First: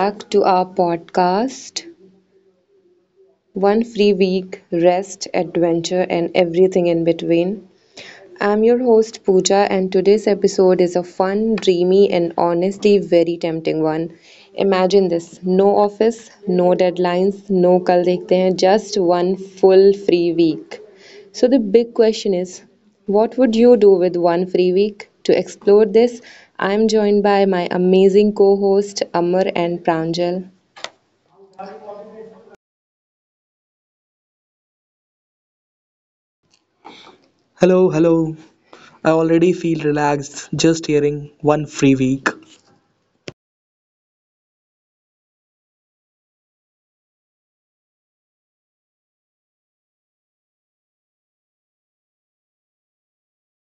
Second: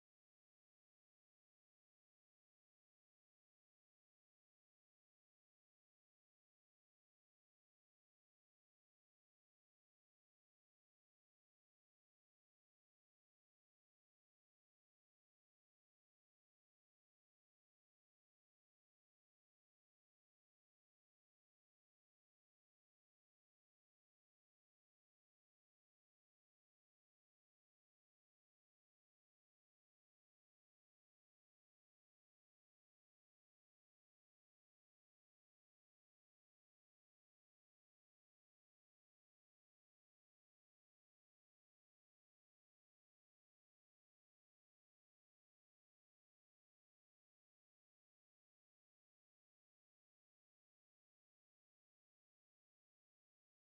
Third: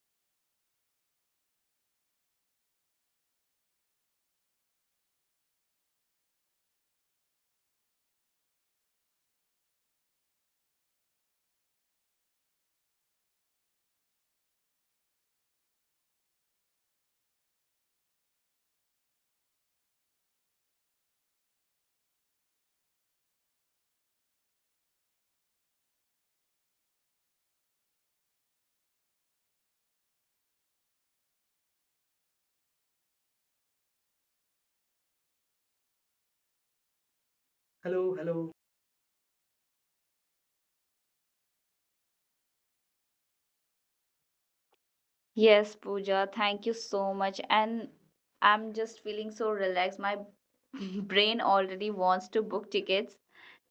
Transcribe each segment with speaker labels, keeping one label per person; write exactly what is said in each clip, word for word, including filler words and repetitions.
Speaker 1: back to our podcast one free week, rest, adventure, and everything in between. I'm your host Pooja, and today's episode is a fun, dreamy, and honestly very tempting one. Imagine this no office, no deadlines, no kal dekhte hain, just one full free week. So, the big question is what would you do with one free week? To explore this, I'm joined by my amazing co host Amar and Pranjal. Hello,
Speaker 2: Hello,
Speaker 1: hello.
Speaker 2: hello.
Speaker 1: I already feel relaxed just hearing one free week.
Speaker 2: Yes, Pooja, thank you so much. And I'm just feeling so relaxed. My brain already wants to book tickets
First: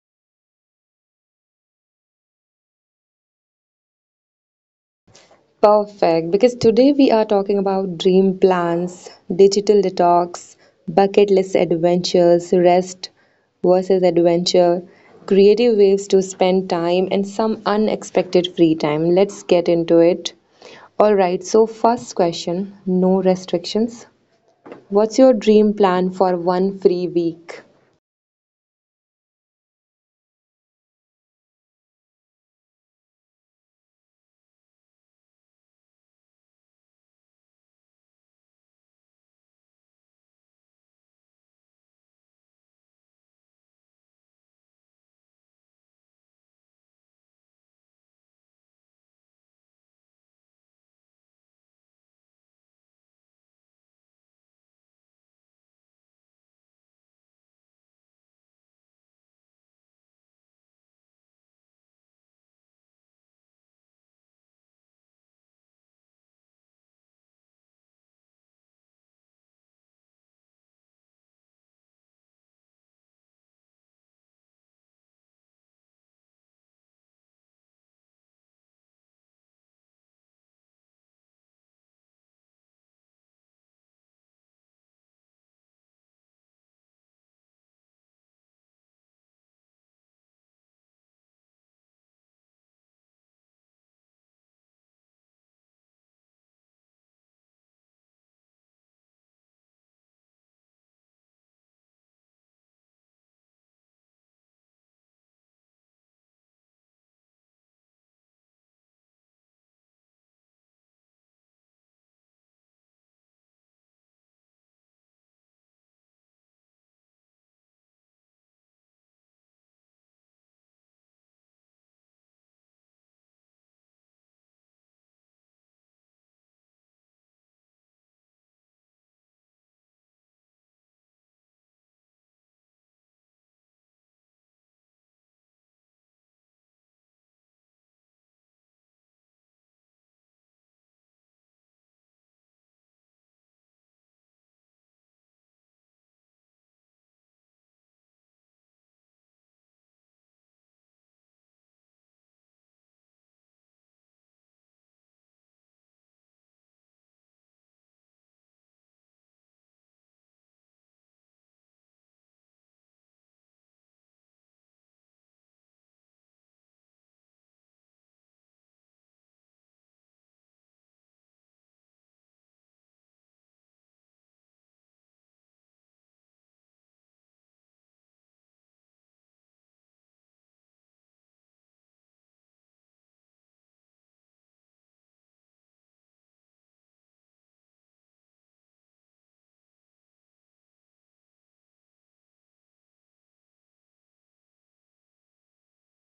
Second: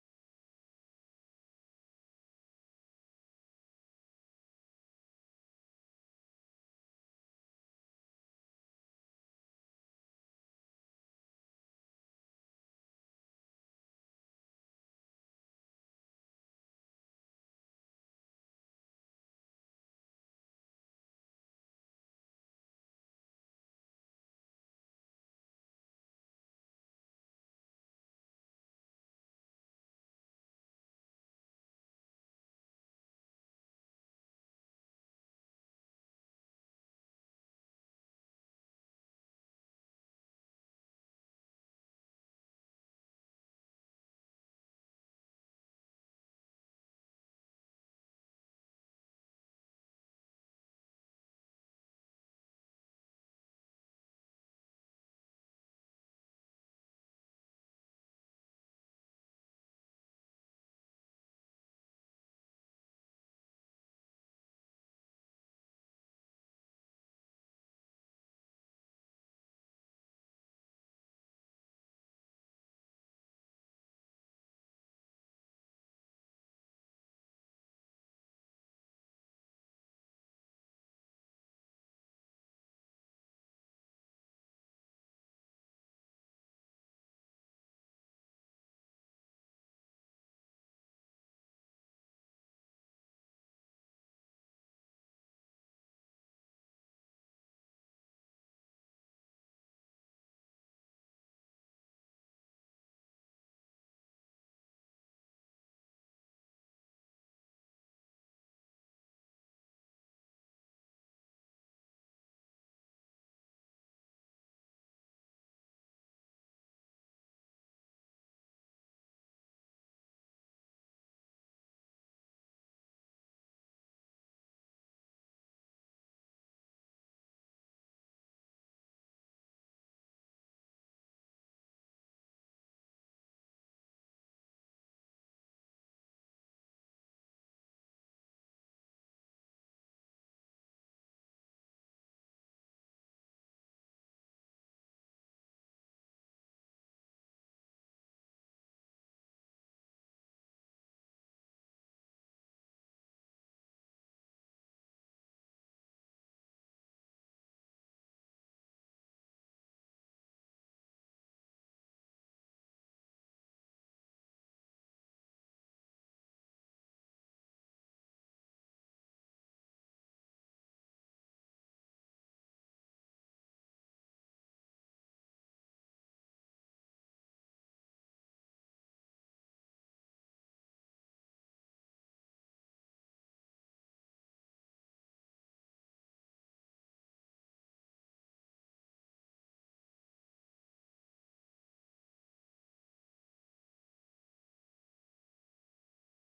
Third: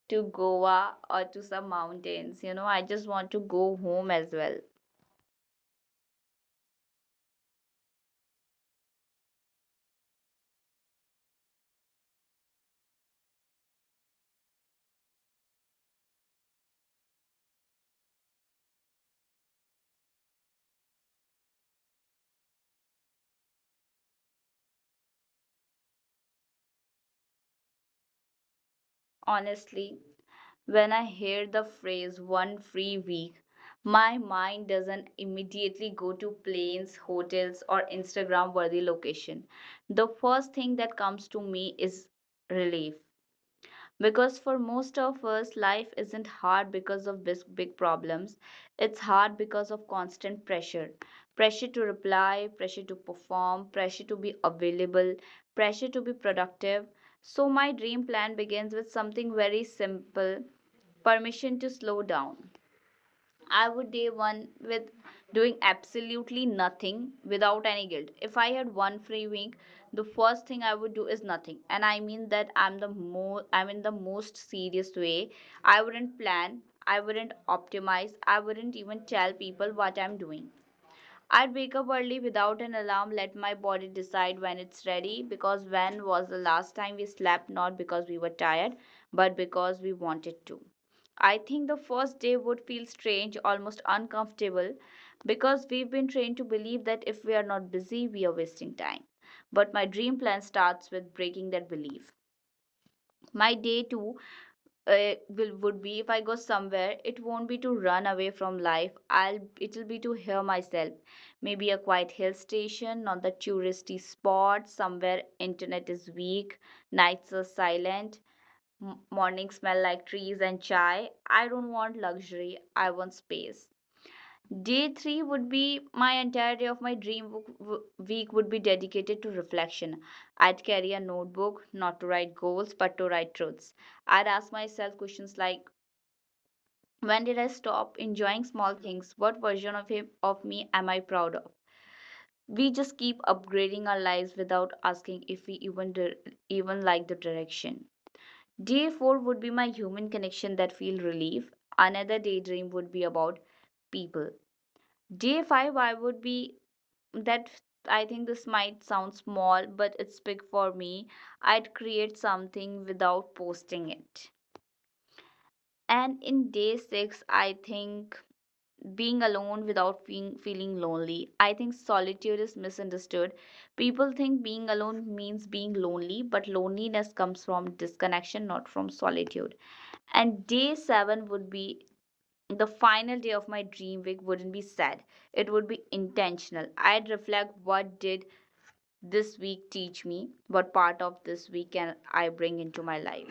Speaker 2: to Goa or to some mountains. You know, I just want to go home as well.
Speaker 1: Perfect, because today we are talking about dream plans, digital detox, bucket list adventures, rest versus adventure, creative ways to spend time, and some unexpected free time. Let's get into it. All right, so first question, no restrictions. What's your dream plan for one free week?
Speaker 2: Honestly, when I hear the phrase one free week, my mind doesn't immediately go to planes, hotels, or Instagram worthy location. The first thing that comes to me is relief, because for most of us life isn't hard because of big, big problems, it's hard because of constant pressure. Pressure to reply, pressure to perform, pressure to be available, pressure to be productive. So my dream plan begins with something very simple: permission to slow down. I would day one with doing absolutely nothing without any guilt. If I had one free week, the first thing I would do is nothing. And I mean that I'm the mo I'm in the most serious way. I wouldn't plan, I wouldn't optimize, I wouldn't even tell people what I'm doing. I'd wake up early without an alarm, let my body decide when it's ready, because when was the last time we slept not because we were tired but because we wanted to? I think the first day would feel strange, almost uncomfortable because we've been trained to believe that if we are not busy, we are wasting time. But my dream plan starts with breaking that belief. My day too uh, will would be: if I go somewhere, it won't be to run away from life, I'll it'll be to hear myself. Maybe a quiet hill station, not the touristy spot, somewhere internet is weak, nights are silent, m- mornings smell like trees and chai. I don't want luxury, I want space. Day three would be my entire day of my dream w- w- week would be dedicated to reflection. I'd carry a notebook, not to write goals but to write truths. I'd ask myself questions like, when did I stop enjoying small things? What version of him, of me am I proud of? We just keep upgrading our lives without asking if we even dir- even like the direction. Day four would be my human connection that feel relief. Another daydream would be about people. Day five I would be that, I think this might sound small but it's big for me. I'd create something without posting it. And in day six I think being alone without being, feeling lonely. I think solitude is misunderstood. People think being alone means being lonely, but loneliness comes from disconnection, not from solitude. And day seven would be the final day of my dream week, wouldn't be sad. It would be intentional. I'd reflect, what did this week teach me, what part of this week can I bring into my life.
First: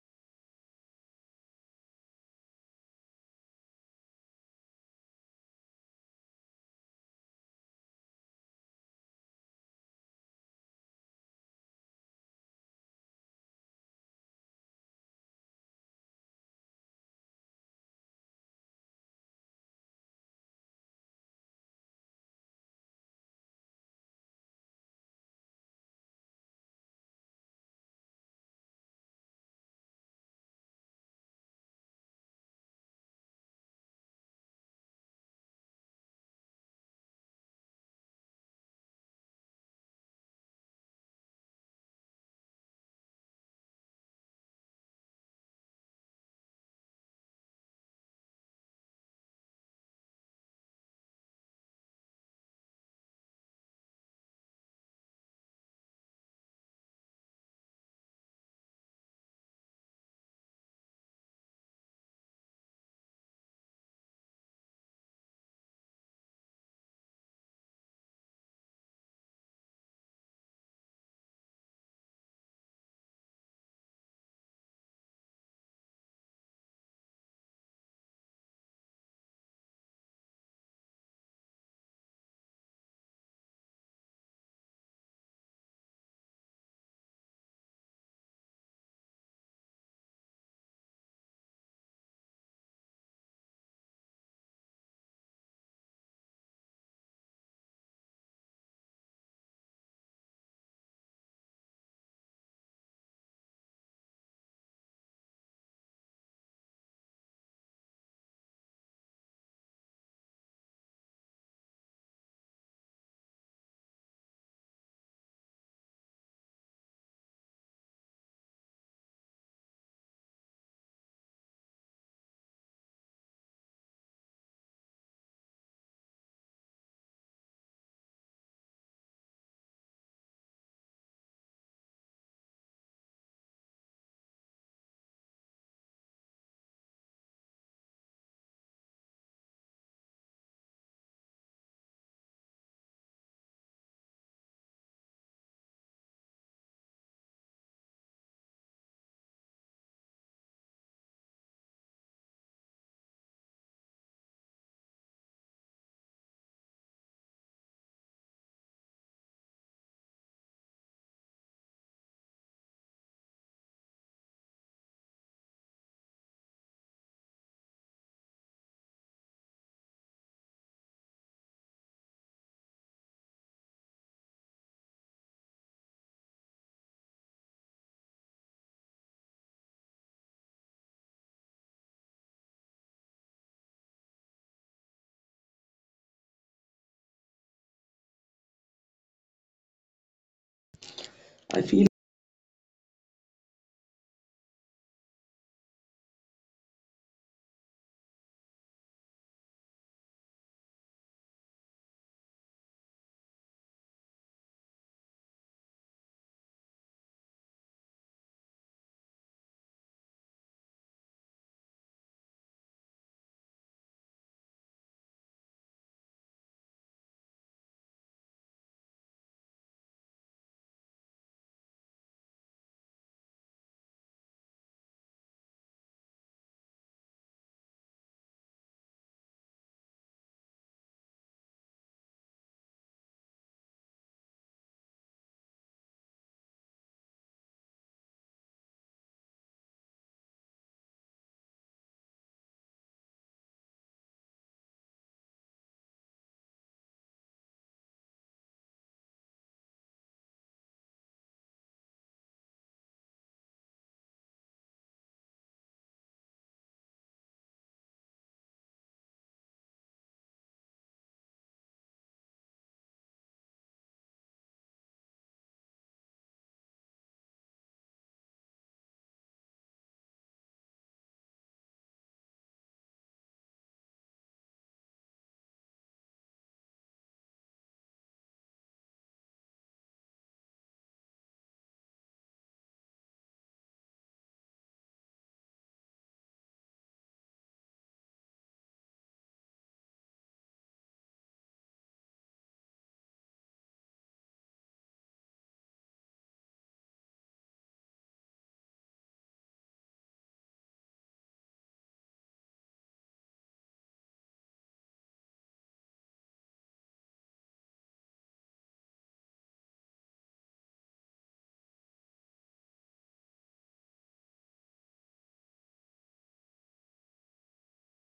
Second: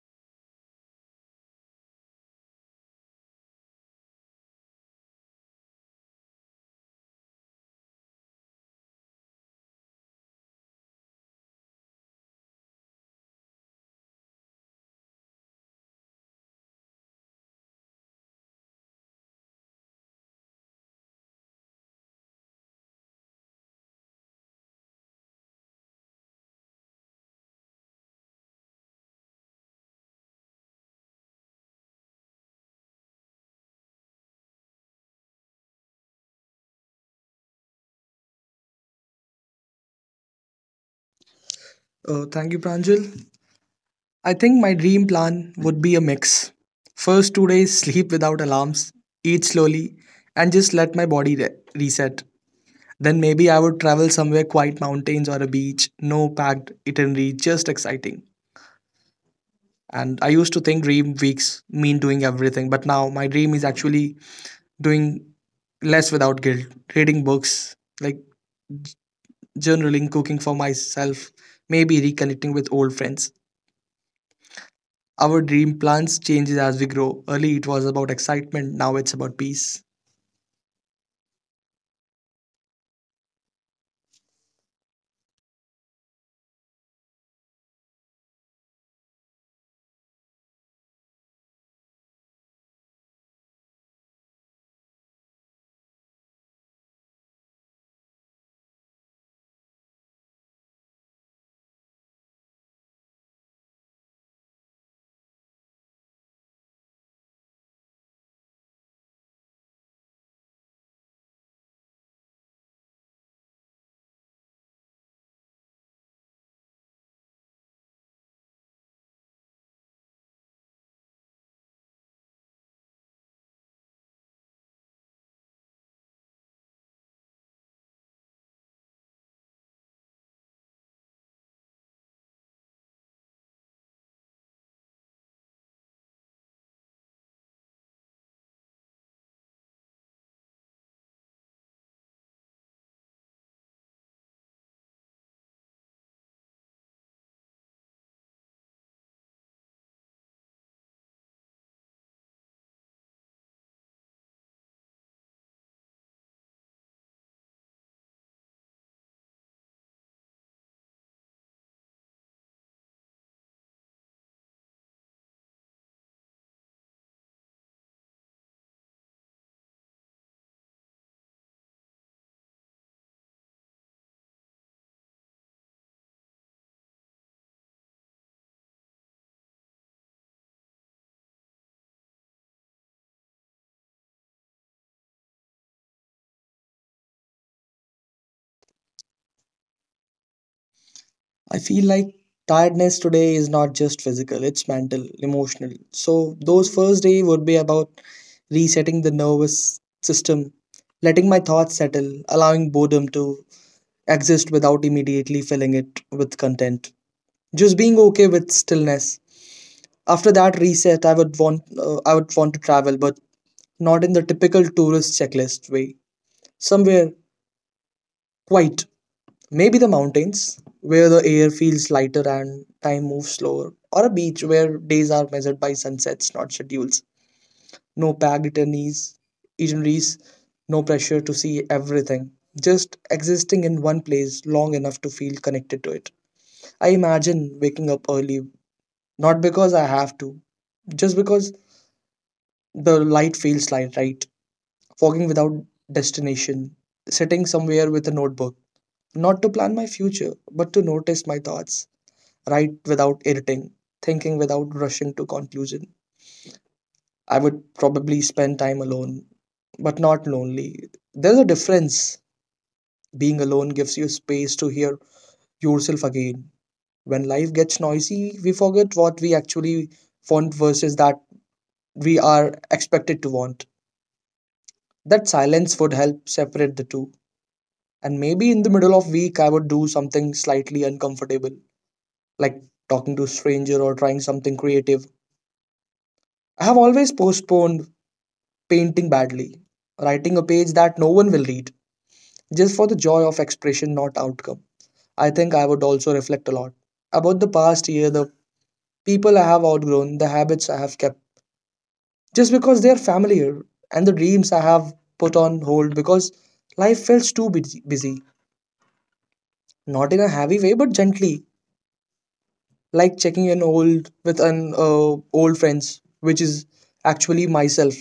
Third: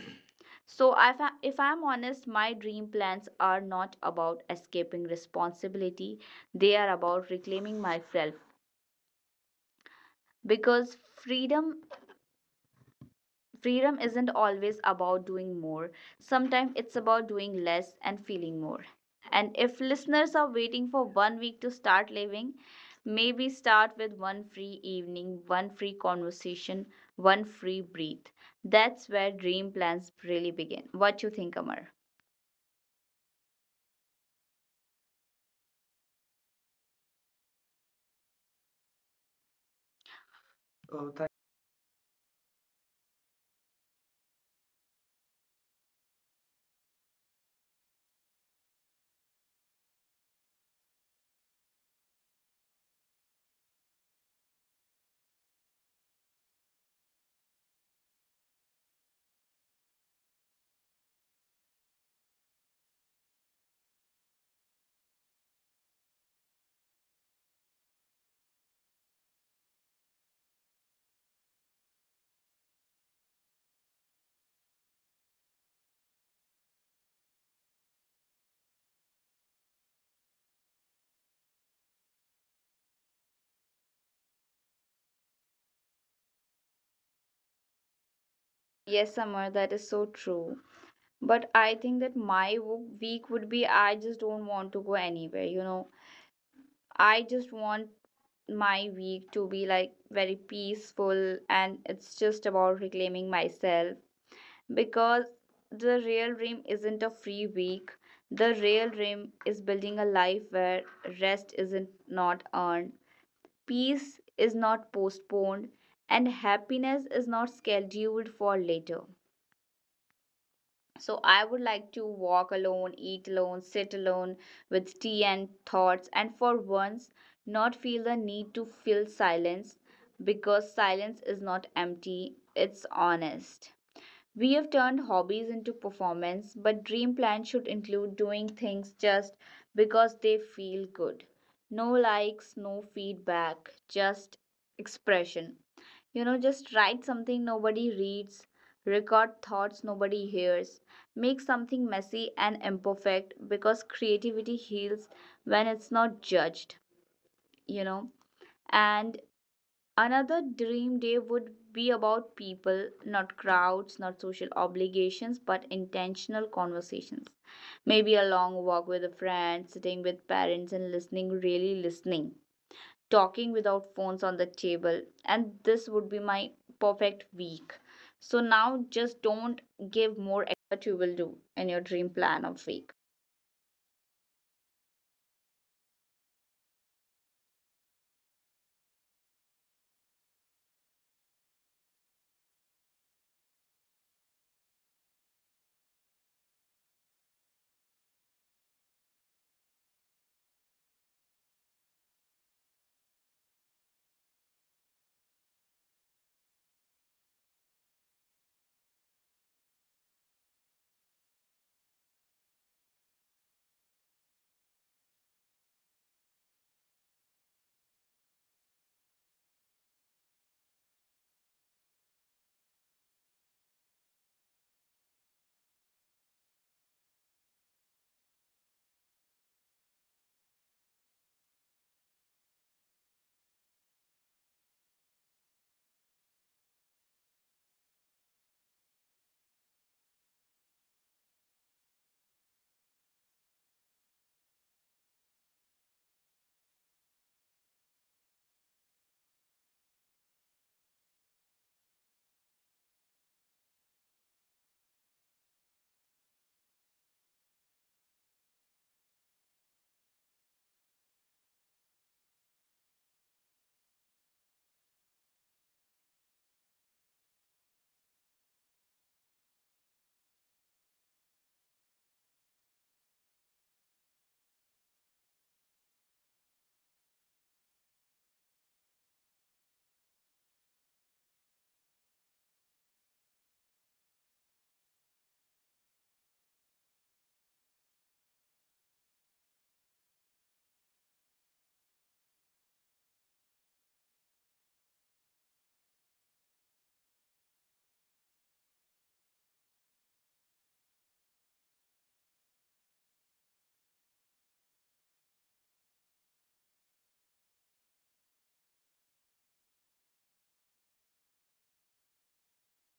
Speaker 2: So, if, I, if I'm honest, my dream plans are not about escaping responsibility. They are about reclaiming myself, because freedom freedom isn't always about doing more. Sometimes it's about doing less and feeling more. And if listeners are waiting for one week to start living, maybe start with one free evening, one free conversation, one free breath. That's where dream plans really begin. What you think, Amar? Oh.
Speaker 3: Oh, thank you, Pranjal. I think my dream plan would be a mix. First two days, sleep without alarms, eat slowly, and just let my body re- reset. Then maybe I would travel somewhere quiet mountains or a beach, no packed itinerary, just exciting. And I used to think dream weeks mean doing everything, but now my dream is actually doing less without guilt, reading books, like journaling, cooking for myself, maybe reconnecting with old friends. Our dream plans changes as we grow. Early it was about excitement, now it's about peace.
Speaker 2: Yes, Amar, that is so true. But I think that my wo- week would be, I just don't want to go anywhere, you know. I just want my week to be like very peaceful and it's just about reclaiming myself, because the real dream isn't a free week. The real dream is building a life where rest isn't not earned, peace is not postponed, and happiness is not scheduled for later. So I would like to walk alone, eat alone, sit alone with tea and thoughts, and for once not feel the need to fill silence, because silence is not empty, it's honest. We have turned hobbies into performance, but dream plans should include doing things just because they feel good. No likes, no feedback, just expression. You know, just write something nobody reads, record thoughts nobody hears, make something messy and imperfect because creativity heals when it's not judged, you know. And another dream day would be about people, not crowds, not social obligations, but intentional conversations. Maybe a long walk with a friend, sitting with parents and listening, really listening, talking without phones on the table, and this would be my perfect week. So now just don't give more that you will do in your dream plan of week.
Speaker 3: I feel like tiredness today is not just physical, it's mental, emotional. So those first day would be about resetting the nervous system, letting my thoughts settle, allowing boredom to exist without immediately filling it with content. Just being okay with stillness. After that reset, I would want uh, I would want to travel, but not in the typical tourist checklist way. Somewhere quiet. Maybe the mountains, where the air feels lighter and time moves slower, or a beach where days are measured by sunsets, not schedules. No packed itineraries, itineraries, no pressure to see everything. Just existing in one place long enough to feel connected to it. I imagine waking up early, not because I have to, just because the light feels light, right? Fogging without destination, sitting somewhere with a notebook, not to plan my future, but to notice my thoughts write without editing, thinking without rushing to conclusion. I would probably spend time alone, but not lonely. There's a difference. Being alone gives you space to hear yourself again. When life gets noisy, we forget what we actually want versus that we are expected to want. That silence would help separate the two. And maybe in the middle of week I would do something slightly uncomfortable, like talking to a stranger or trying something creative. I have always postponed painting badly, writing a page that no one will read, just for the joy of expression, not outcome. I think I would also reflect a lot about the past year, the people I have outgrown, the habits I have kept, just because they are familiar, and the dreams I have put on hold because life feels too busy, busy. not in a heavy way, but gently, like checking in old with an uh, old friends, which is actually myself.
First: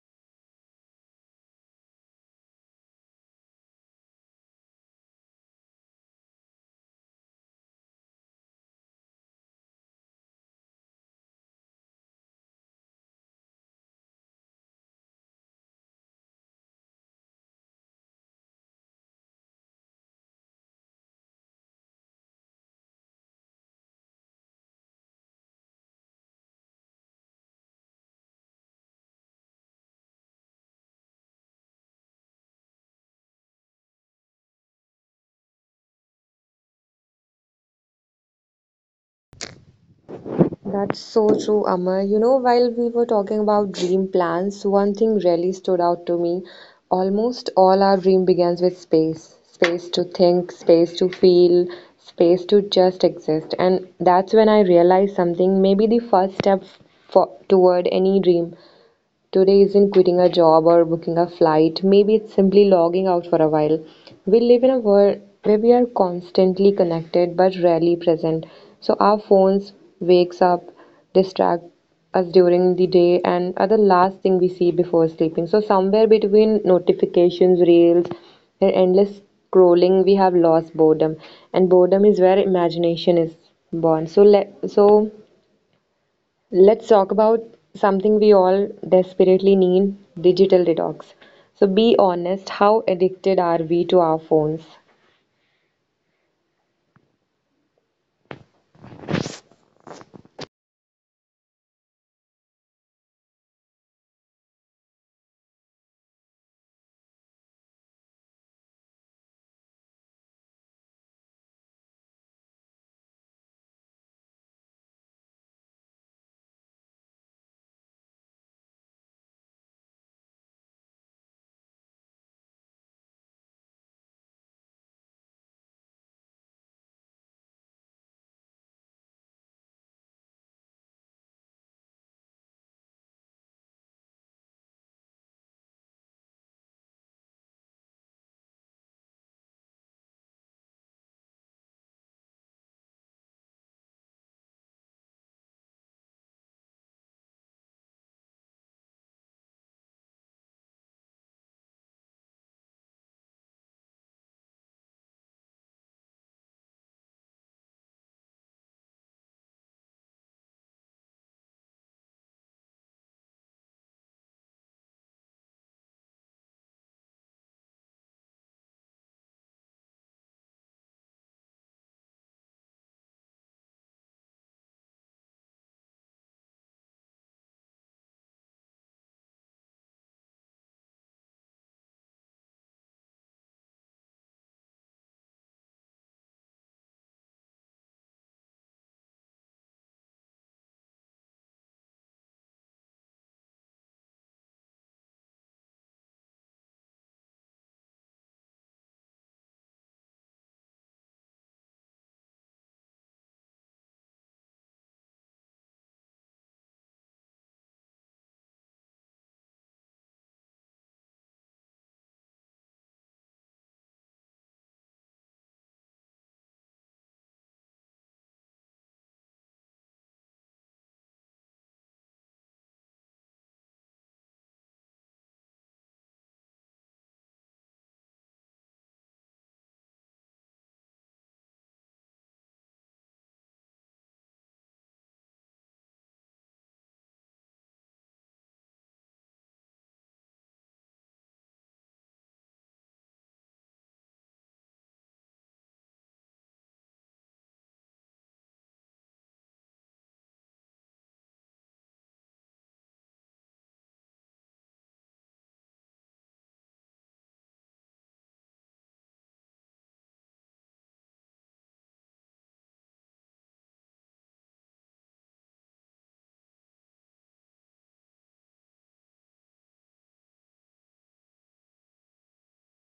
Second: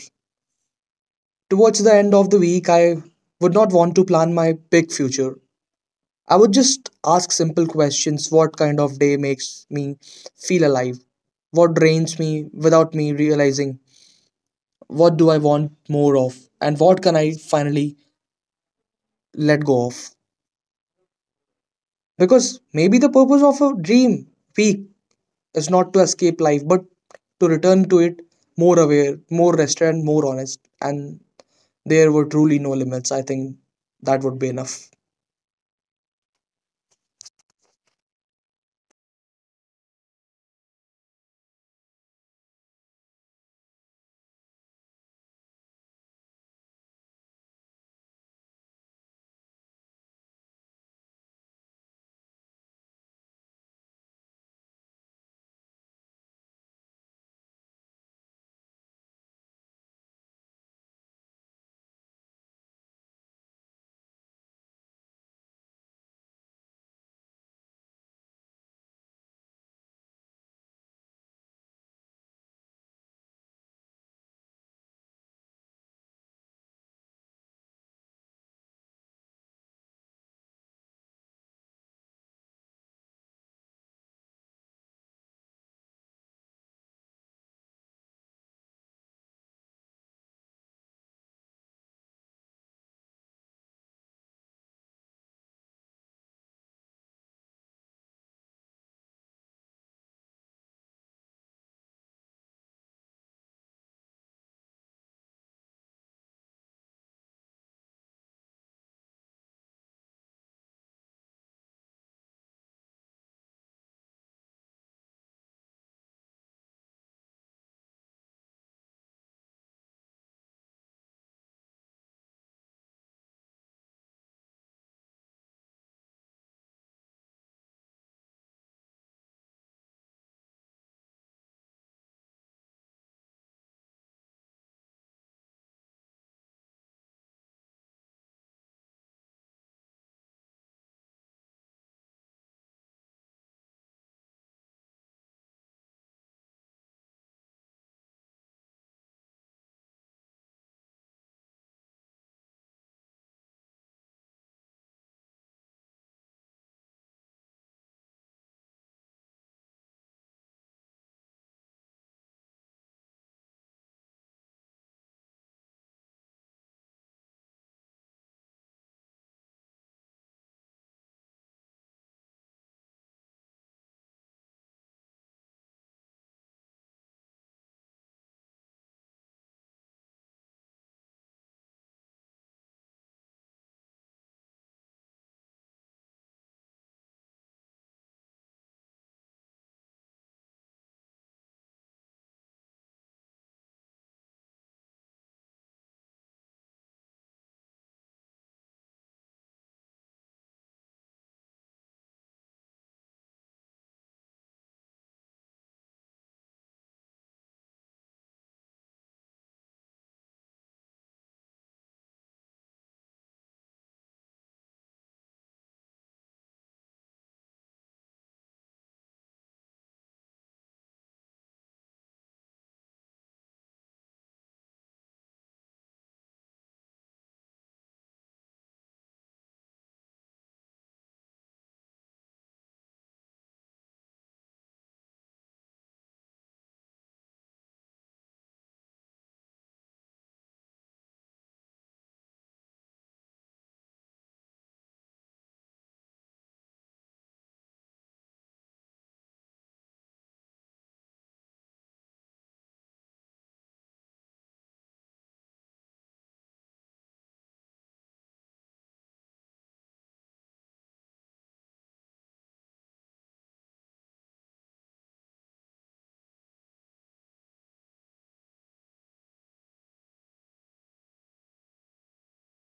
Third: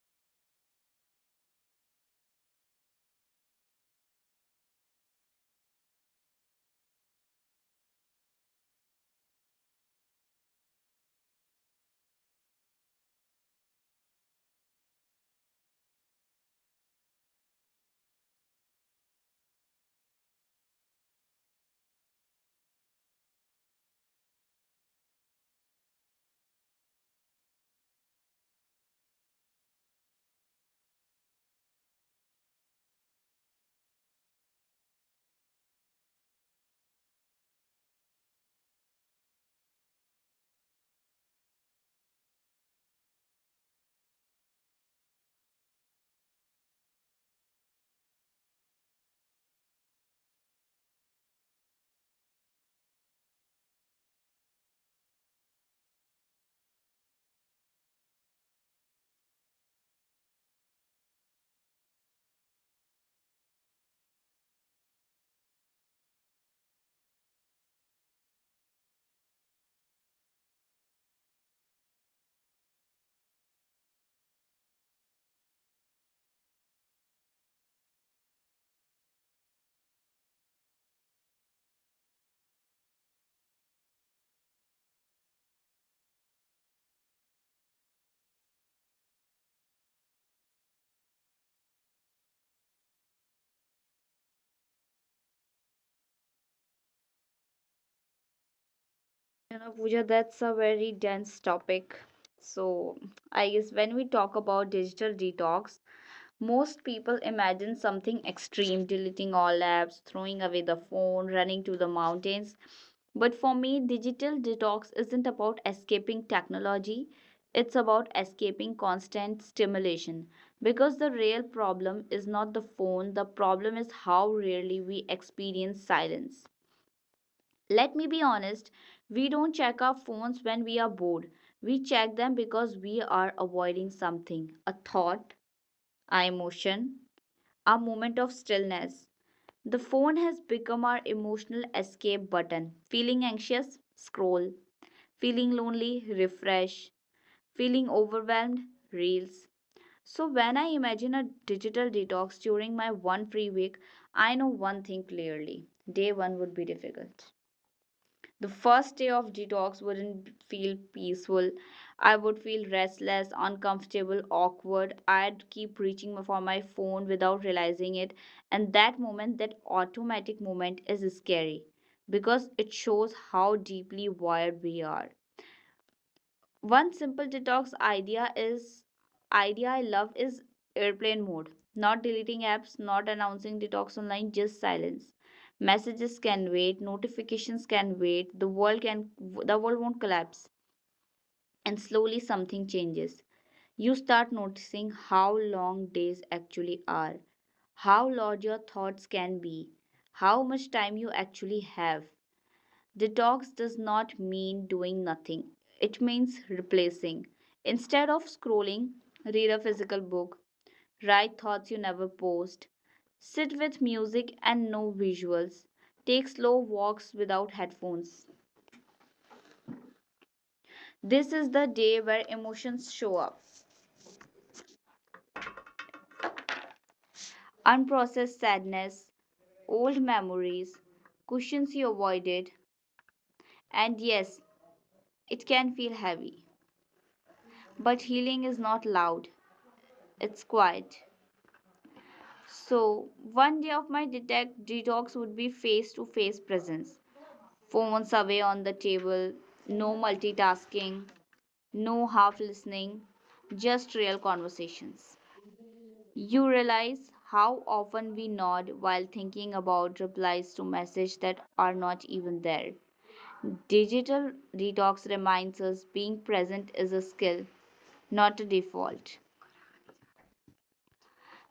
Speaker 3: Towards the end of the week, I would not want to plan my big future. I would just ask simple questions: what kind of day makes me feel alive? What drains me without me realizing? What do I want more of? And what can I finally let go of? Because maybe the purpose of a dream week is not to escape life, but to return to it more aware, more rested, and more honest. And there were truly no limits. I think that would be enough.
Speaker 1: That's so true, Amar. You know, while we were talking about dream plans, one thing really stood out to me. Almost all our dream begins with space. Space to think, space to feel, space to just exist. And that's when I realized something, maybe the first step for, toward any dream. Today isn't quitting a job or booking a flight. Maybe it's simply logging out for a while. We live in a world where we are constantly connected but rarely present. So our phones wakes up, distract us during the day, and are the last thing we see before sleeping. So somewhere between notifications, reels, and endless scrolling, we have lost boredom, and boredom is where imagination is born. So let so Let's talk about something we all desperately need, digital detox. So be honest, how addicted are we to our phones?
Speaker 2: You know, Pooja, that's a very dense topic. So I guess when we talk about digital detox, most people imagine something extreme: deleting all apps, throwing away the phone, running to the mountains. But for me, digital detox isn't about escaping technology, it's about escaping constant stimulation. Because the real problem is not the phone, the problem is how rarely we experience silence. Let me be honest, we don't check our phones when we are bored. We check them because we are avoiding something: a thought, an emotion, a moment of stillness. The phone has become our emotional escape button. Feeling anxious? Scroll. Feeling lonely? Refresh. Feeling overwhelmed? Reels. So, when I imagine a digital detox during my one free week, I know one thing clearly: day one would be difficult. The first day of detox wouldn't feel peaceful. I would feel restless, uncomfortable, awkward. I'd keep reaching for my phone without realizing it. And that moment, that automatic moment, is scary because it shows how deeply wired we are. One simple detox idea is idea I love is airplane mode. Not deleting apps, not announcing detox online, just silence. Messages can wait, notifications can wait, the world can the world won't collapse. And slowly something changes. You start noticing how long days actually are, how large your thoughts can be, how much time you actually have. Detox does not mean doing nothing, it means replacing. Instead of scrolling, read a physical book, write thoughts you never post, sit with music and no visuals, take slow walks without headphones. This is the day where emotions show up: unprocessed sadness, old memories, cushions you avoided, and yes, it can feel heavy. But healing is not loud, it's quiet. So, one day of my detect detox would be face to face presence. Phones away on the table, no multitasking, no half listening, just real conversations. You realize how often we nod while thinking about replies to messages that are not even there. Digital detox reminds us being present is a skill, not a default.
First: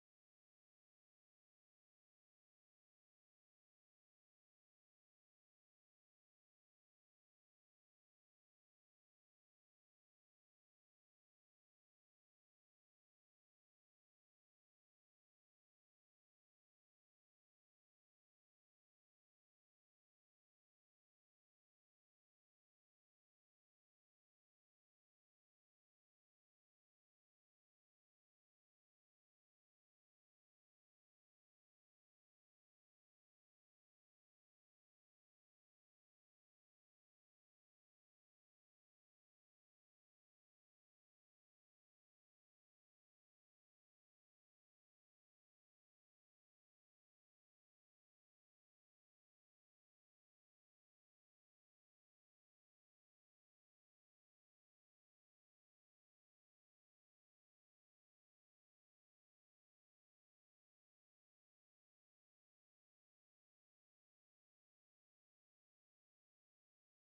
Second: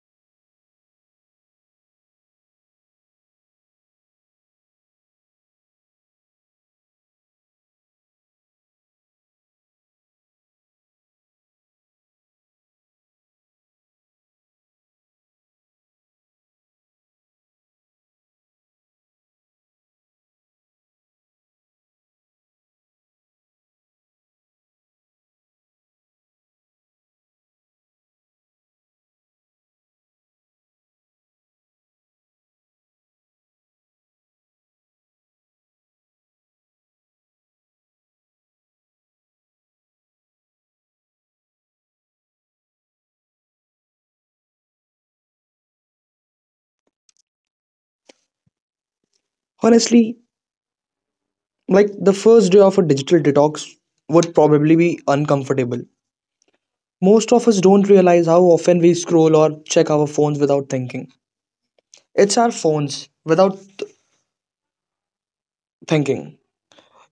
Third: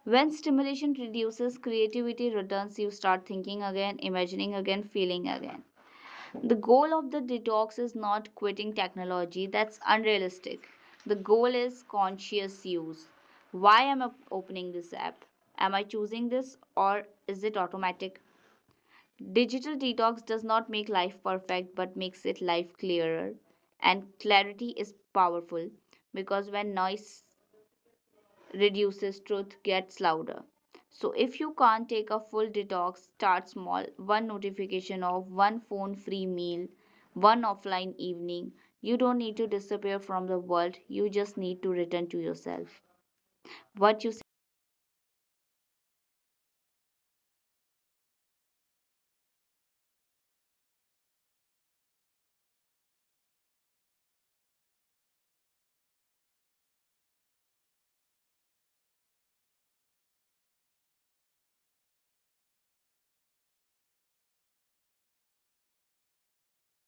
Speaker 2: When stimulation reduces, creativity returns, you start thinking again, imagining again, feeling again. The goal of the detox is not quitting technology, that's unrealistic. The goal is conscious use. Why am I opening this app? Am I choosing this or is it automatic? Digital detox does not make life perfect but makes it life clearer. And clarity is powerful because when noise reduces, truth gets louder. So if you can't take a full detox, start small. One notification off, one phone free meal, one offline evening. You don't need to disappear from the world. You just need to return to yourself. What you say?
Speaker 3: Honestly, like the first day of a digital detox would probably be uncomfortable. Most of us don't realize how often we scroll or check our phones without thinking. It's our phones without thinking.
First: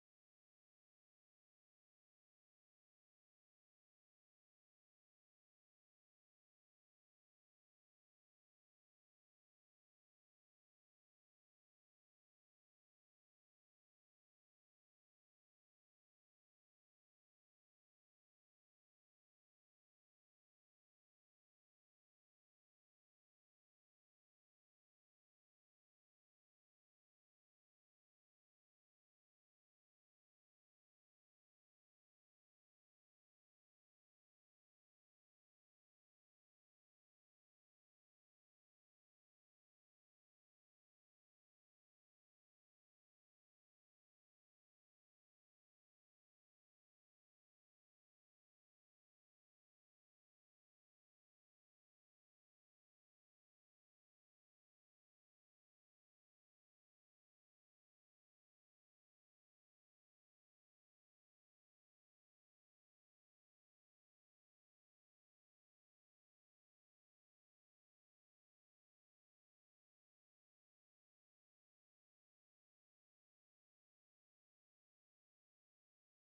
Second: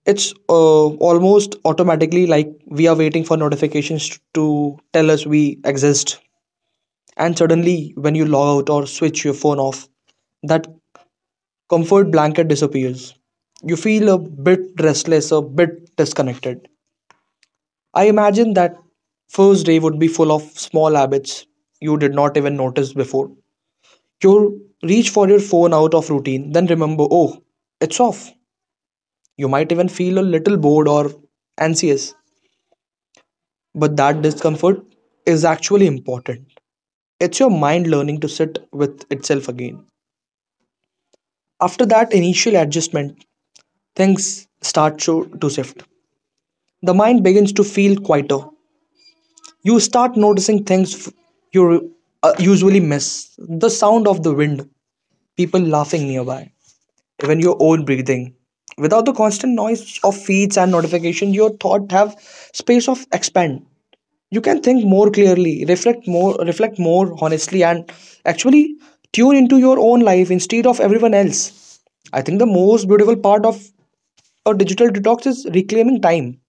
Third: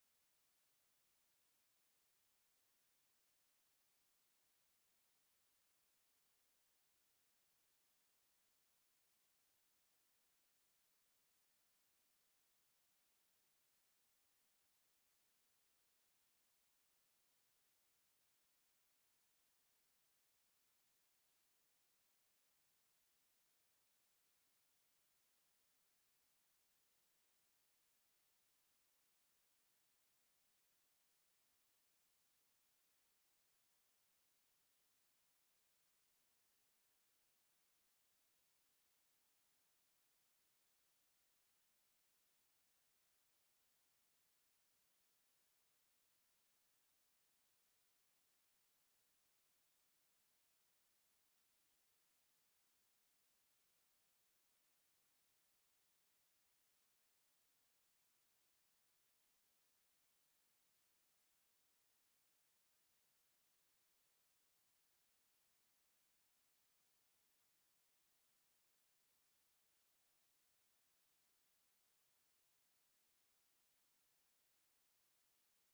Speaker 3: It's uh, almost automatically like we are waiting for notifications to tell us we exist. And suddenly, when you log out or switch your phone off, that comfort blanket disappears. You feel a bit restless, a bit disconnected. I imagine that first day would be full of small habits you did not even notice before. You reach for your phone out of routine, then remember, oh, it's off. You might even feel a little bored or anxious, but that discomfort is actually important. It's your mind learning to sit with itself again. After that initial adjustment, things start to, to shift. The mind begins to feel quieter. You start noticing things f- you uh, usually miss: the sound of the wind, people laughing nearby, even your own breathing. Without the constant noise of feeds and notification, your thought have space of expand. You can think more clearly, reflect more, reflect more honestly, and actually tune into your own life instead of everyone else. I think the most beautiful part of a digital detox is reclaiming time.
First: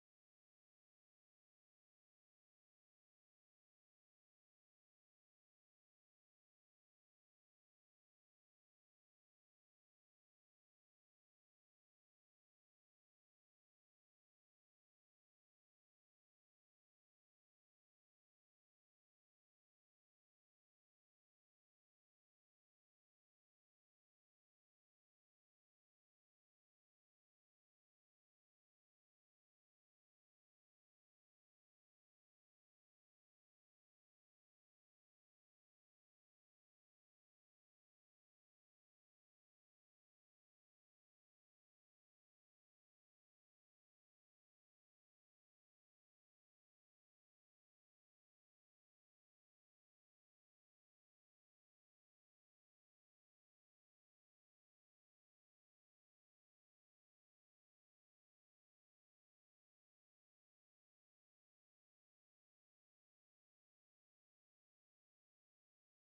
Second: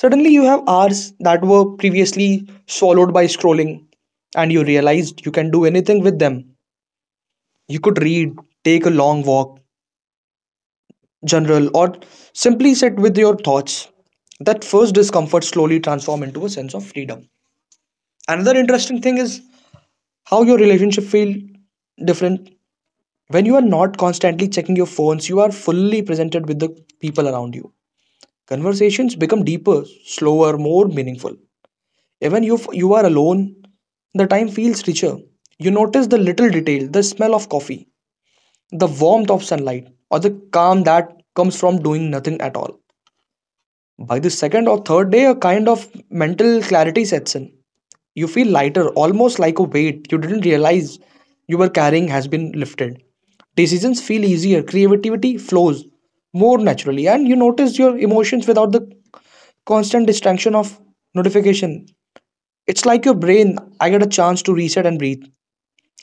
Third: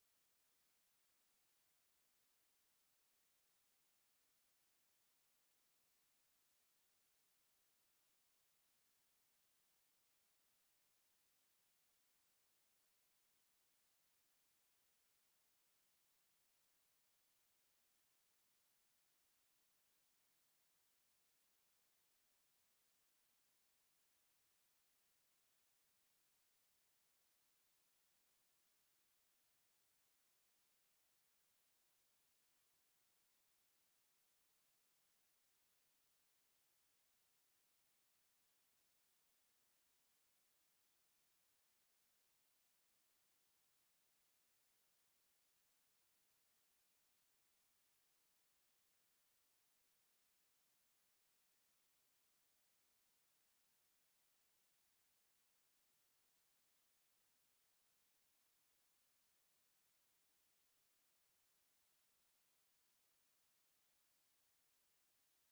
Speaker 3: Suddenly, you have hours that were previously swallowed by scrolling, and you realized you can do anything with them. You could read, take a long walk, general, or simply sit with your thoughts. That first discomfort slowly transform into a sense of freedom. Another interesting thing is how your relationship feel different when you are not constantly checking your phones. You are fully presented with the people around you. Conversations become deeper, slower, more meaningful. Even if you are alone, the time feels richer. You notice the little detail, the smell of coffee, the warmth of sunlight, or the calm that comes from doing nothing at all. By the second or third day, a kind of mental clarity sets in. You feel lighter, almost like a weight you didn't realize you were carrying has been lifted. Decisions feel easier, creativity flows more naturally, and you notice your emotions without the constant distraction of notification. It's like your brain, I get a chance to reset and breathe.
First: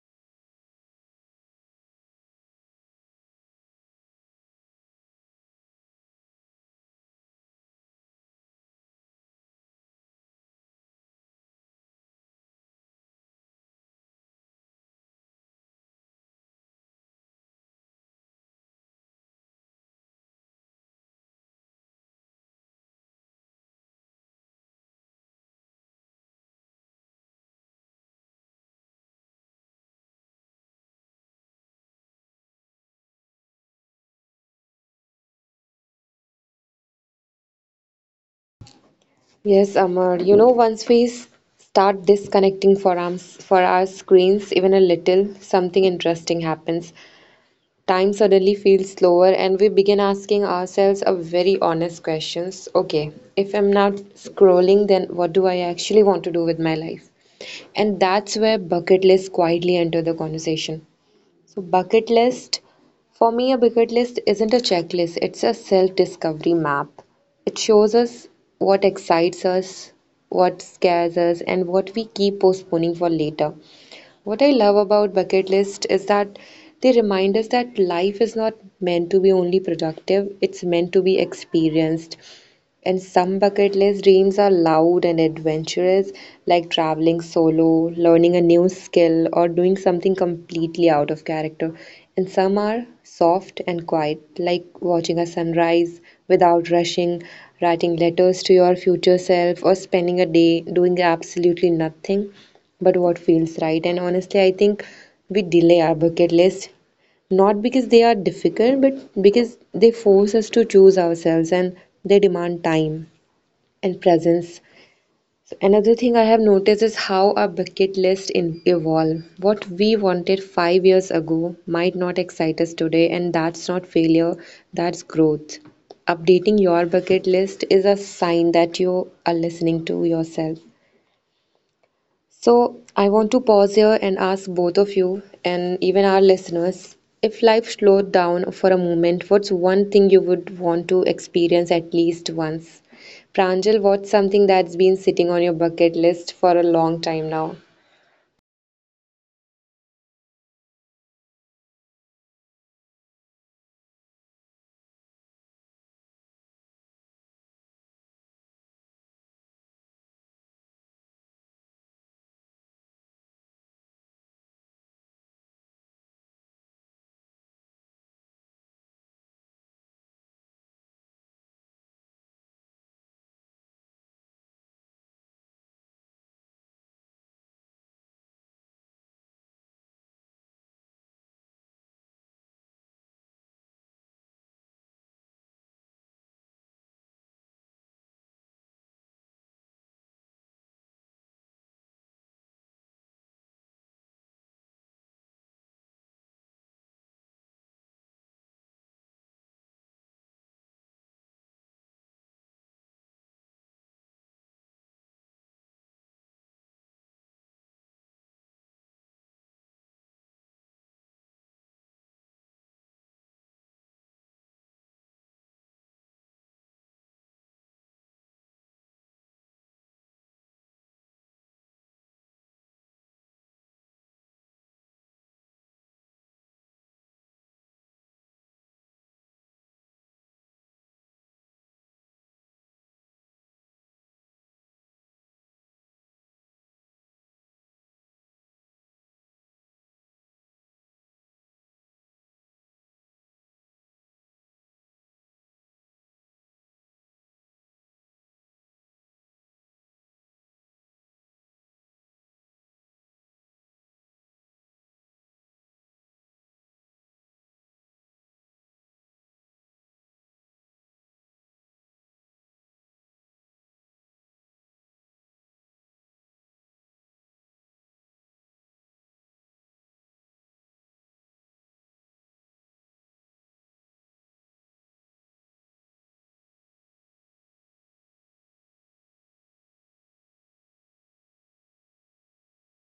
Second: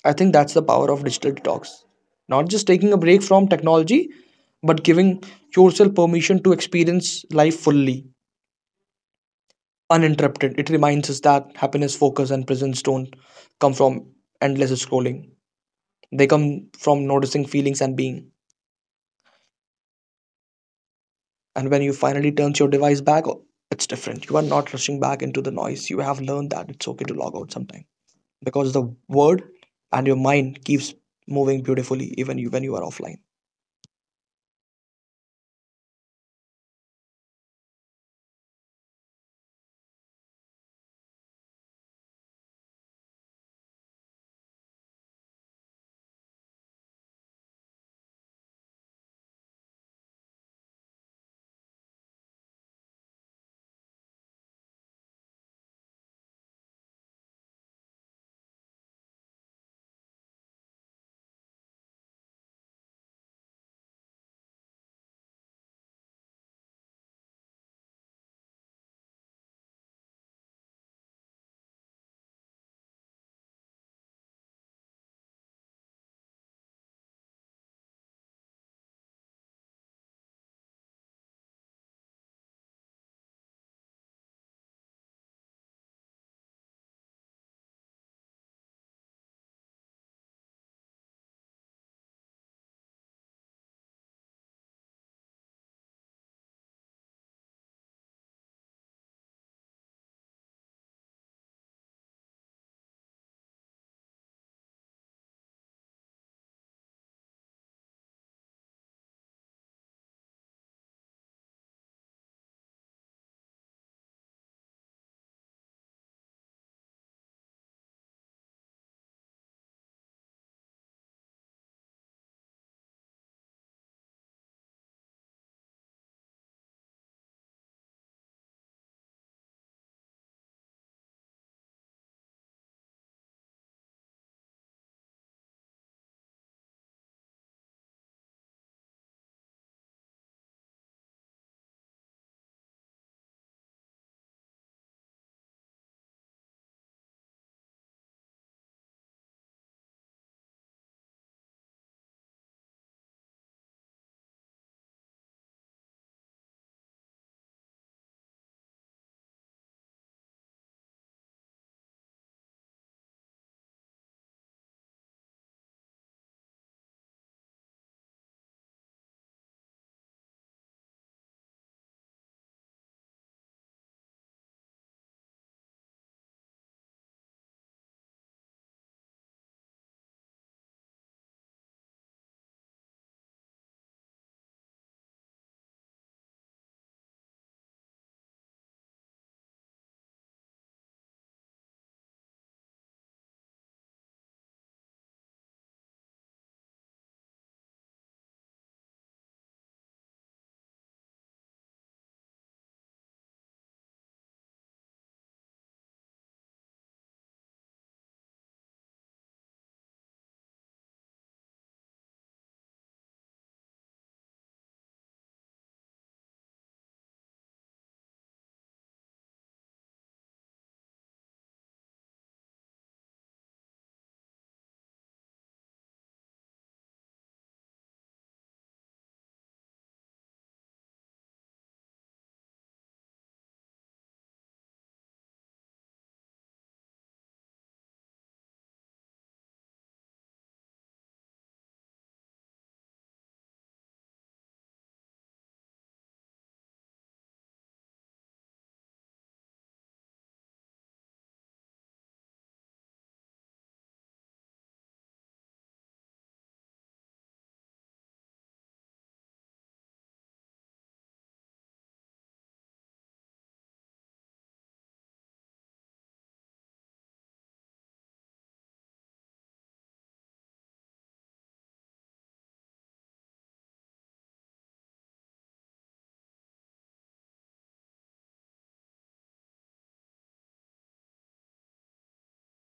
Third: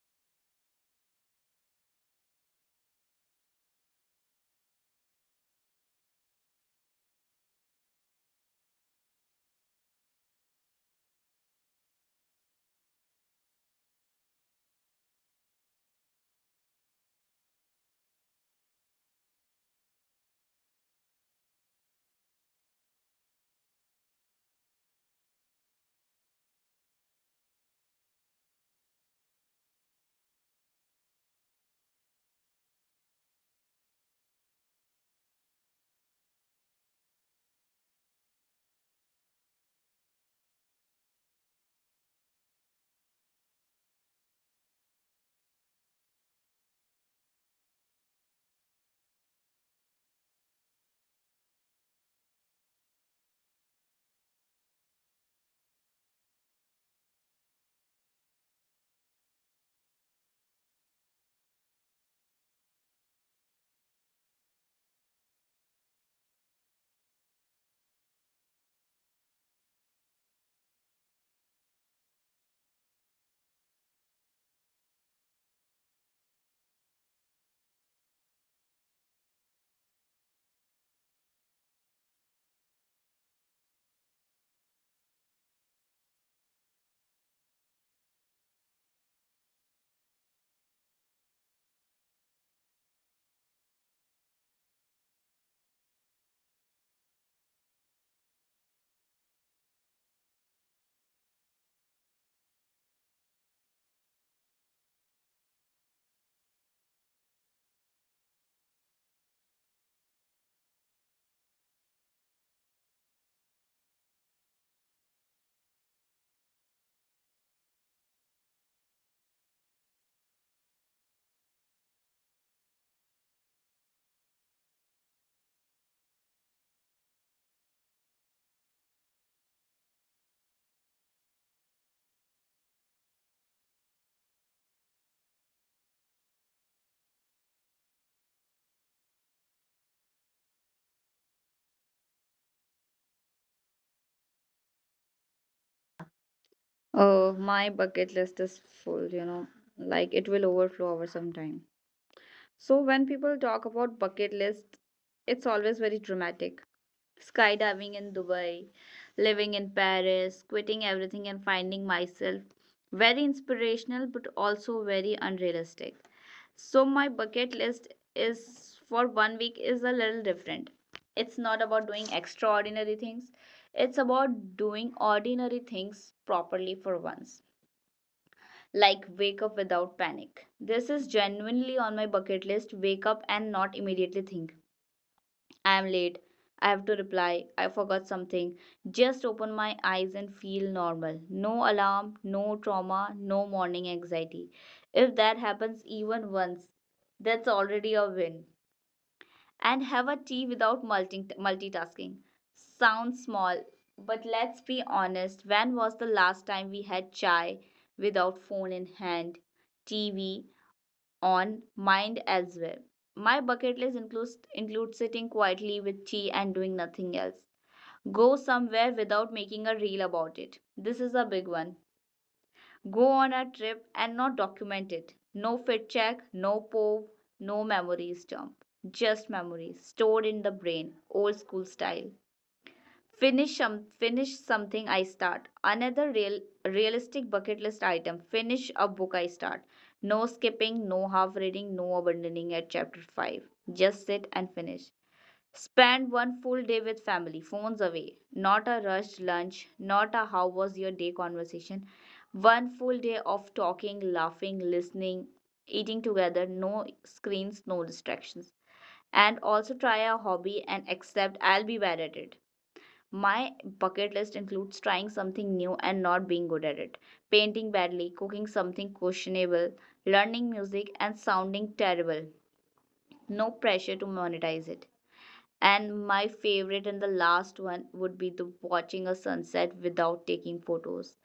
Speaker 3: I think that's the power of digital detox. Not just taking a break from technology, but giving yourself permission to experience life fully uninterrupted. It reminds us that happiness, focus, and presence don't come from endless scrolling. They come from noticing feelings and being. And when you finally turns your device back, oh, it's different. You are not rushing back into the noise. You have learned that it's okay to log out sometime because the word and your mind keeps moving beautifully even you when you are offline.
Speaker 1: Yes, Amar. You know, once we s- start disconnecting for our, for our screens even a little, something interesting happens. Time suddenly feels slower, and we begin asking ourselves a very honest questions. Okay, if I'm not scrolling, then what do I actually want to do with my life? And that's where bucket list quietly enter the conversation. So, bucket list for me, a bucket list isn't a checklist, it's a self discovery map. It shows us what excites us, what scares us, and what we keep postponing for later. What I love about bucket list is that they remind us that life is not meant to be only productive, it's meant to be experienced. And some bucket list dreams are loud and adventurous, like traveling solo, learning a new skill, or doing something completely out of character. And some are soft and quiet, like watching a sunrise without rushing, writing letters to your future self, or spending a day doing absolutely nothing but what feels right. And honestly, I think we delay our bucket list not because they are difficult, but because they force us to choose ourselves and they demand time and presence. So another thing I have noticed is how our bucket list in- evolve. What we wanted five years ago might not excite us today, and that's not failure, that's growth. Updating your bucket list is a sign that you are listening to yourself. So, I want to pause here and ask both of you and even our listeners if life slowed down for a moment, what's one thing you would want to experience at least once? Pranjal, what's something that's been sitting on your bucket list for a long time now?
Speaker 2: Oh, my bucket list is full, you know, like it will overflow over some time. So when people talk about bucket list, it's always very dramatic: skydiving in Dubai, living in Paris, quitting everything and finding myself. Very inspirational, but also very unrealistic. So, my bucket list is for one week is a little different. It's not about doing extraordinary things, it's about doing ordinary things properly for once. Like, wake up without panic. This is genuinely on my bucket list. Wake up and not immediately think, I am late, I have to reply, I forgot something. Just open my eyes and feel normal. No alarm, no trauma, no morning anxiety. If that happens even once, that's already a win. And have a tea without multi- multitasking. Sounds small, but let's be honest. When was the last time we had chai without phone in hand, T V, on mind as well. My bucket list includes includes sitting quietly with tea and doing nothing else. Go somewhere without making a reel about it. This is a big one. Go on a trip and not document it. No fit check, no pov, no memories dump. Just memories stored in the brain, old school style. Finish some finish something I start. Another real realistic bucket list item. Finish a book I start. No skipping, no half reading, no abandoning at chapter five. Just sit and finish. Spend one full day with family, phones away. Not a rushed lunch, not a how was your day conversation. One full day of talking, laughing, listening, eating together, no screens, no distractions. And also try a hobby and accept I'll be bad at it. My bucket list includes trying something new and not being good at it, painting badly, cooking something questionable, learning music and sounding terrible. No pressure to monetize it. And my favorite and the last one would be the watching a sunset without taking photos.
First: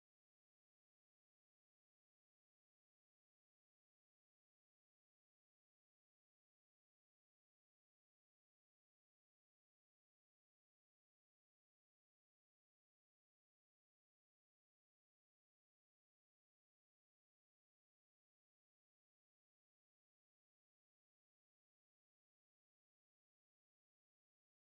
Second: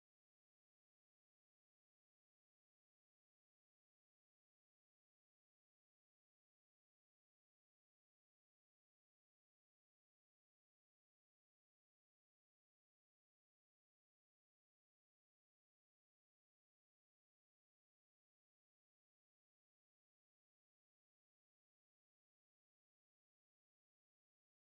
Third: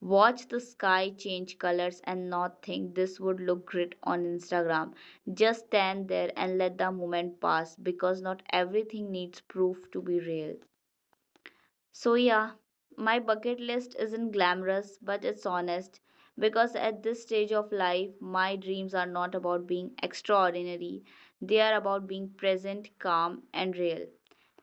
Speaker 2: Watch the sky change colors and not think, this would look great on Instagram. Just stand there and let the moment pass because not everything needs proof to be real. So, yeah, my bucket list isn't glamorous, but it's honest because at this stage of life, my dreams are not about being extraordinary, they are about being present, calm, and real.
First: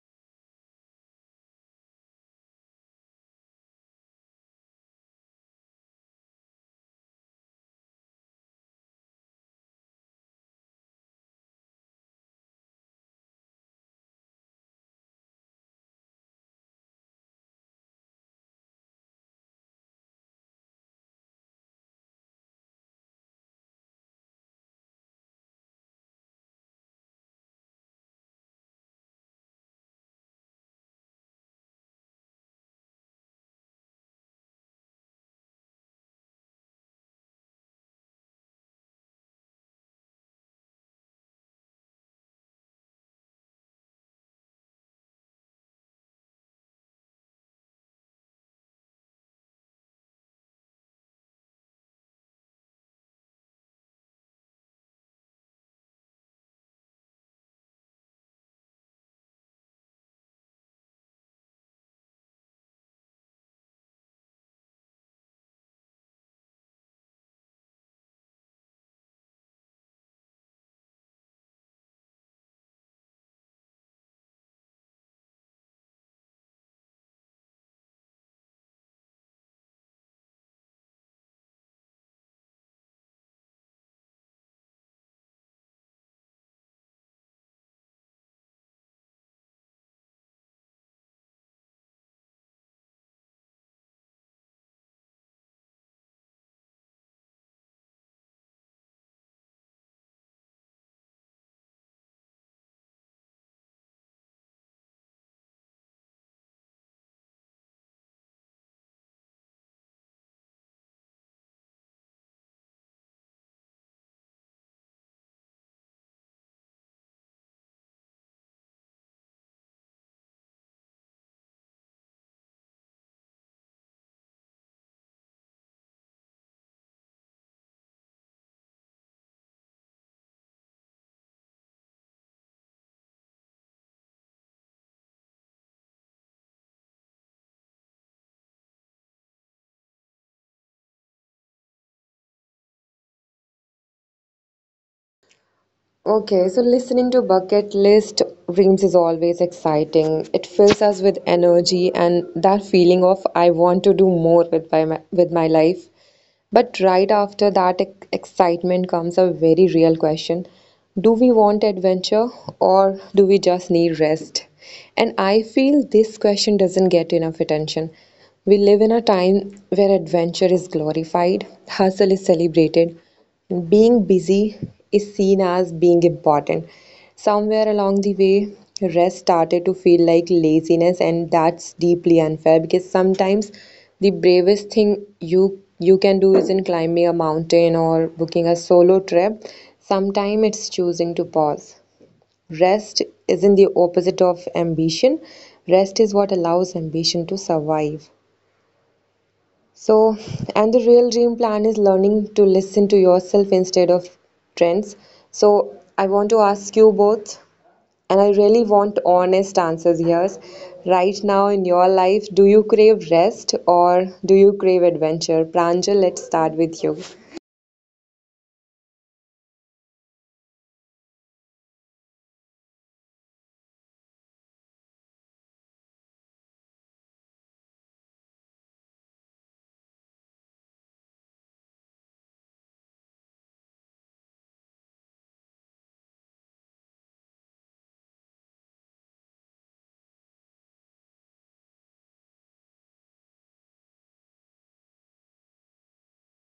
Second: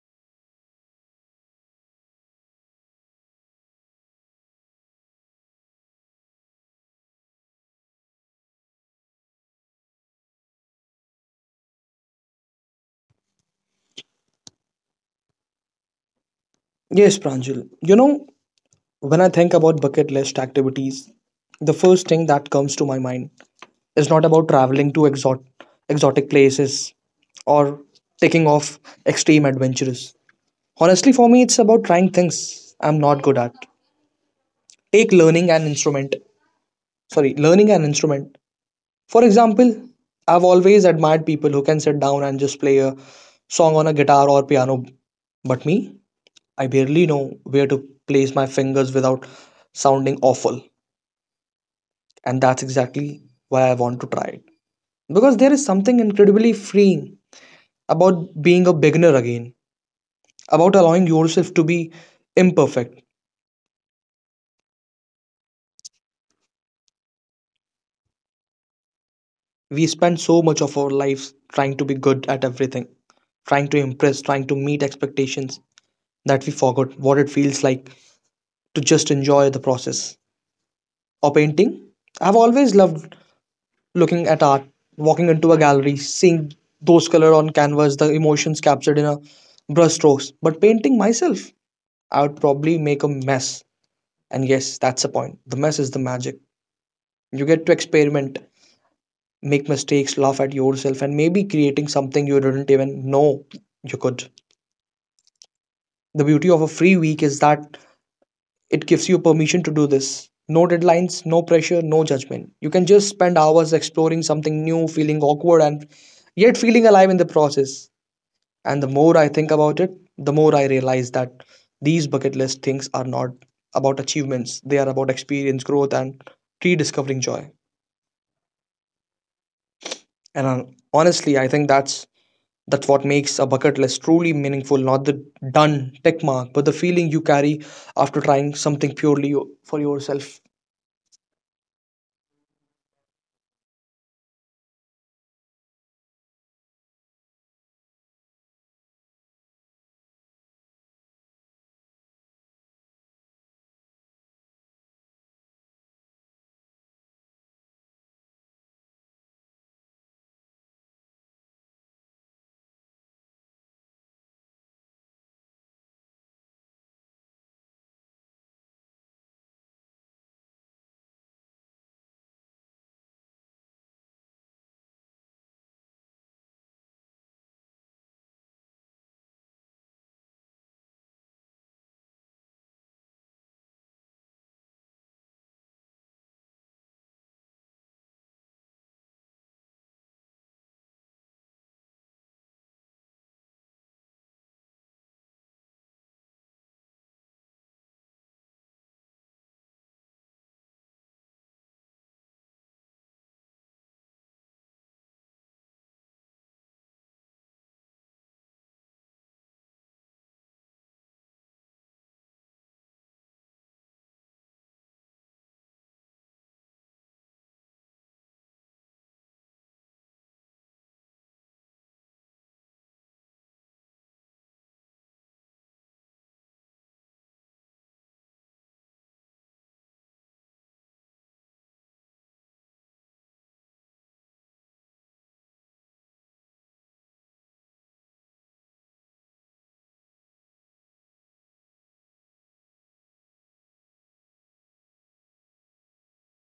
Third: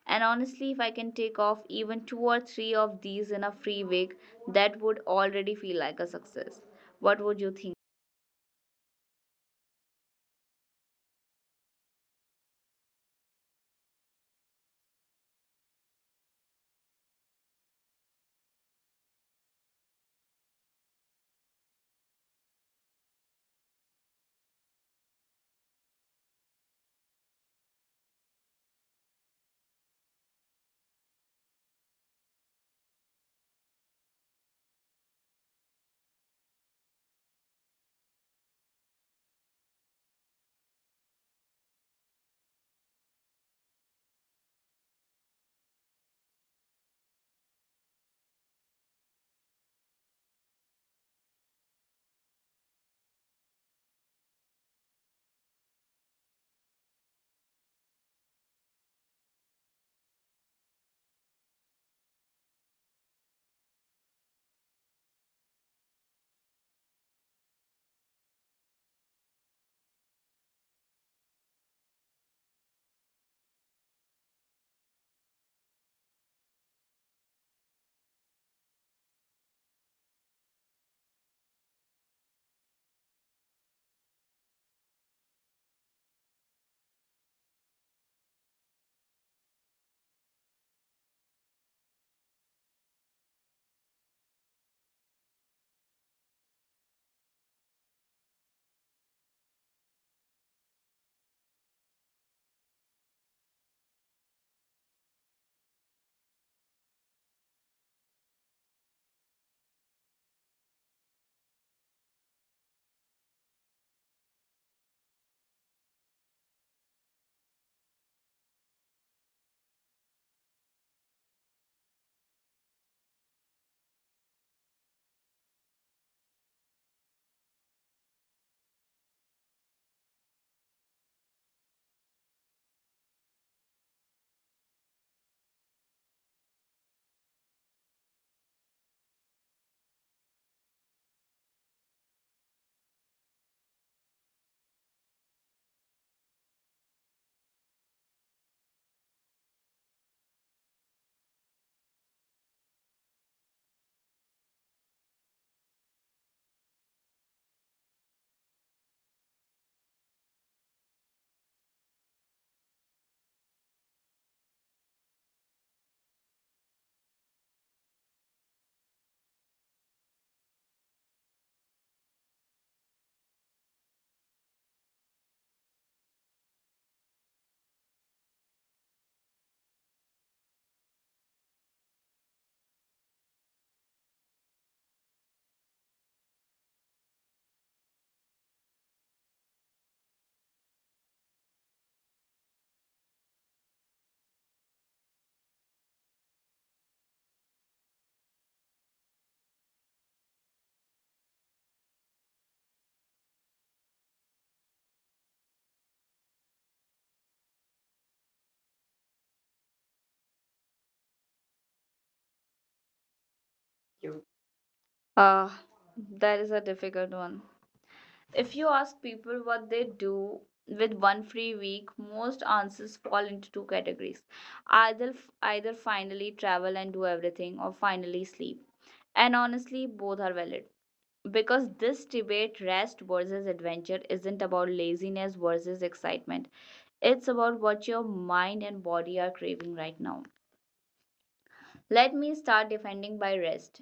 Speaker 2: And honestly, if I can take off even two or three of these in a free week, that would already feel like a success. What would you think?
Speaker 3: Yes, Pranjal. You know, when I think about bucket list activities, the first thing that comes to my mind is not about traveling to exot- exotic places or taking off extreme adventures. Honestly, for me, it's about trying things I'm not good at. Take learning an instrument. Sorry, learning an instrument. For example, I've always admired people who can sit down and just play a song on a guitar or piano. But me, I barely know where to place my fingers without sounding awful. And that's exactly why I want to try it. Because there is something incredibly freeing about being a beginner again, about allowing yourself to be imperfect. We spend so much of our lives trying to be good at everything, trying to impress, trying to meet expectations that we forgot what it feels like to just enjoy the process. Or painting. I've always loved looking at art, walking into a gallery, seeing those colors on canvas, the emotions captured in a brush strokes. But painting myself, I would probably make a mess. And yes, that's the point. The mess is the magic. You get to experiment, make mistakes, laugh at yourself, and maybe creating something you didn't even know you could. The beauty of a free week is that it gives you permission to do this. No deadlines, no pressure, no judgment. You can just spend hours exploring something new, feeling awkward, and yet feeling alive in the process. And the more I think about it, the more I realize that these bucket list things are not about achievements, they are about experience, growth, and rediscovering joy. And uh, honestly, I think that's That's what makes a bucket list truly meaningful, not the done tick mark, but the feeling you carry after trying something purely yo- for yourself.
Speaker 1: Okay, so listening to bucket list dreams is always exciting. It fills us with energy and that feeling of I want to do more with my with my life. But right after that ex- excitement comes a very real question. Do we want adventure or do we just need rest? And I feel this question doesn't get enough attention. We live in a time where adventure is glorified, hustle is celebrated, being busy is seen as being important. Somewhere along the way, rest started to feel like laziness, and that's deeply unfair because sometimes the bravest thing you you can do isn't climbing a mountain or booking a solo trip. Sometimes it's choosing to pause. Rest isn't the opposite of ambition. Rest is what allows ambition to survive. So, and the real dream plan is learning to listen to yourself instead of trends. So, I want to ask you both, and I really want honest answers here. Right now in your life, do you crave rest or do you crave adventure? Pranjal, let's start with
Speaker 2: You.
Speaker 1: you.
Speaker 2: Ah, that is a difficult one. If you ask people what they do with one free week, most answers fall into two categories. Either either finally travel and do everything or finally sleep. And honestly, both are valid. Because this debate, rest versus adventure, isn't about laziness versus excitement. It's about what your mind and body are craving right now. Let me start defending by rest.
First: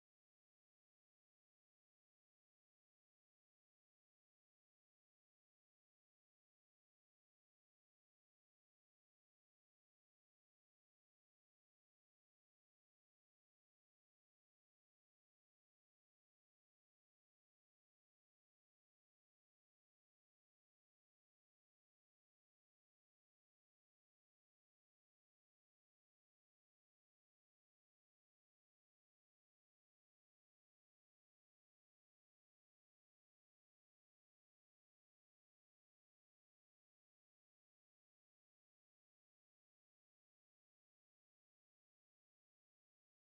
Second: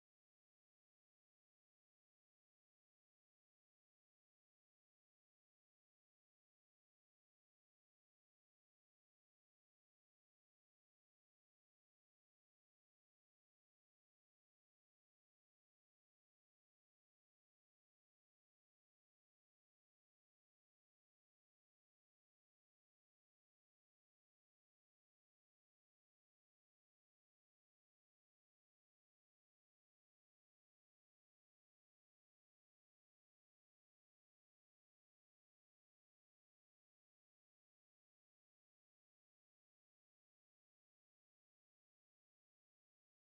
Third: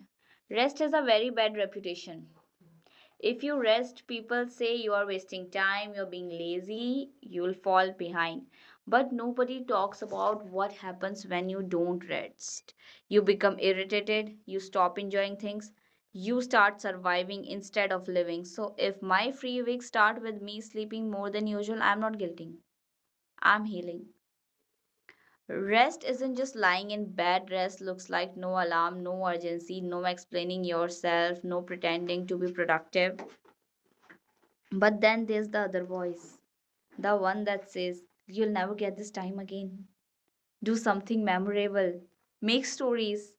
Speaker 2: Rest has a very bad reputation. If you rest, people say you are wasting time, you're being lazy, you'll fall behind. But nobody talks about what happens when you don't rest. You become irritated, you stop enjoying things, you start surviving instead of living. So if my free week start with me sleeping more than usual, I'm not guilty. I'm healing. Rest isn't just lying in bed. Rest looks like no alarm, no urgency, no explaining yourself, no pretending to be productive. But then there's the other voice, the one that says, you'll never get this time again. Do something memorable, make stories.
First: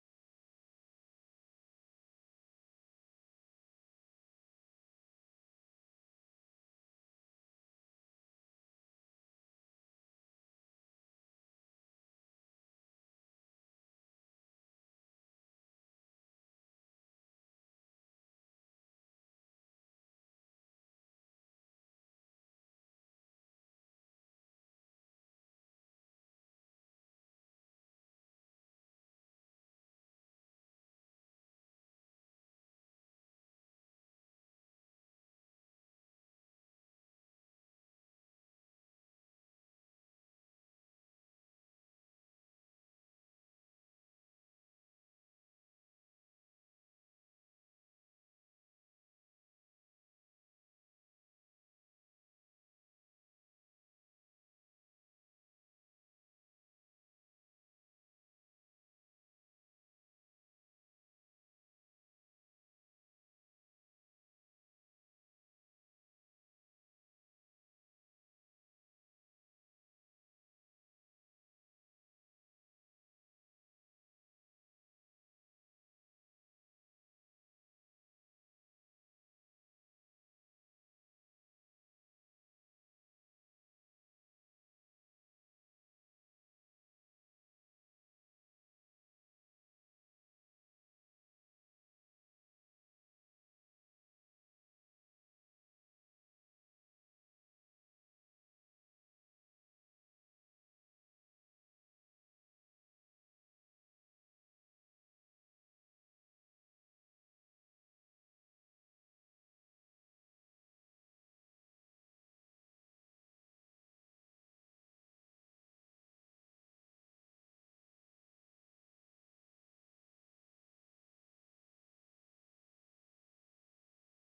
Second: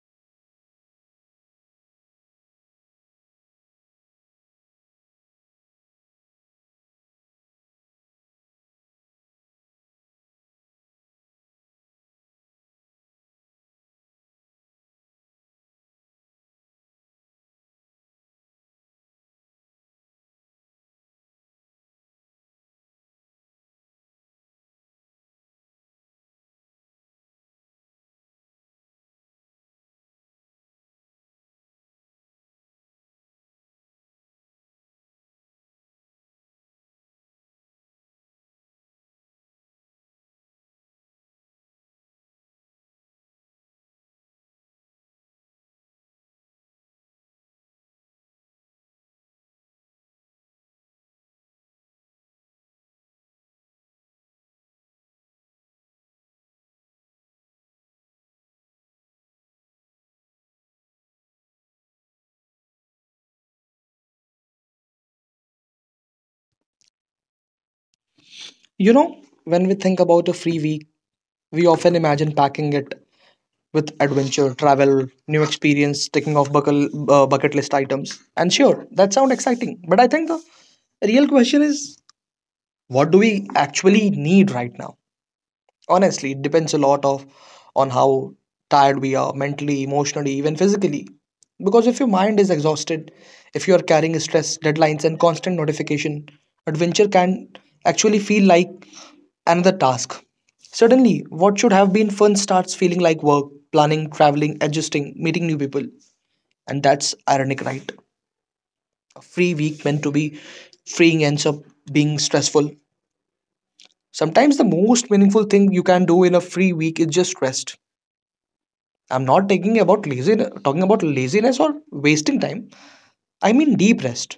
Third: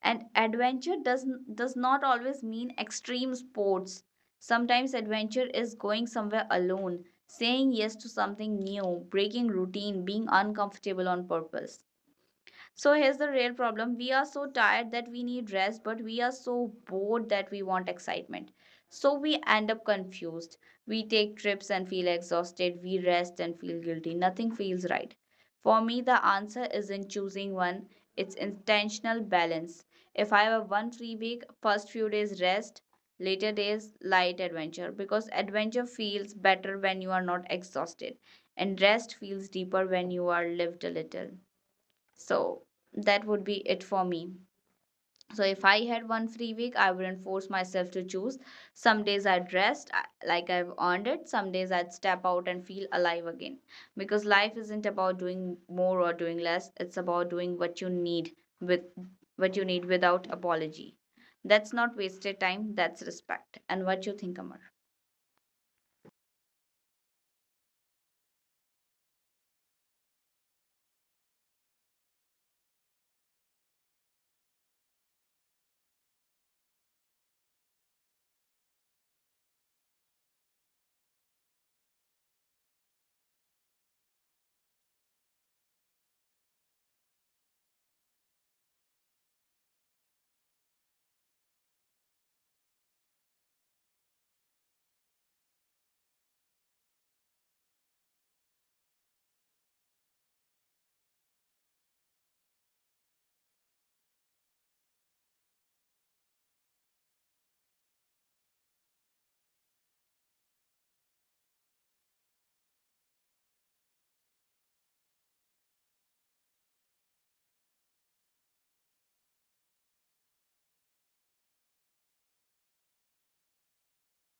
Speaker 2: And adventure does, does not always mean extreme sports. Sometimes adventure is going somewhere alone, saying yes to something new, breaking routine, being uncomfortable on purpose. So here's the real problem. We are so tired that we need rest, but we are so bored that we want excitement. So we end up confused. We take trips and feel exhausted. We rest and feel guilty. Nothing feels right. For me, the answer isn't choosing one, it's intentional balance. If I have one free week, first few days rest, later days light adventure, because adventure feels better when you are not exhausted, and rest feels deeper when you are lived a little. So that would be it for me. So if I had one free week, I wouldn't force myself to choose. Some days I'd rest I- like I've earned it. Some days I'd step out and feel alive again. Because life isn't about doing more or doing less. It's about doing what you need with what you need without apology. That's not wasted time, that's respect. And what you think, Amar?
Speaker 3: You know, when we think about a free week, we often imagine packing it with adventure, travel, new experience, ticking off buckle, uh, bucket list items. And sure, that sounds exciting, but I think the real question is what do we actually need right now? Honestly, it depends a lot of on how tired we are mentally, emotionally, even physically. Because if your mind is exhausted, if you are carrying stress, deadlines, and constant notification, adventure can actually feel like another task. Suddenly, what should have been fun starts feeling like work, planning, traveling, adjusting, meeting new people. And that's ironic, right? A free week meant to be freeing ends up being stressful. Sometimes the most meaningful thing you can do in a free week is just rest. I'm not taking about lazy, talking about laziness or wasting time. I mean deep rest,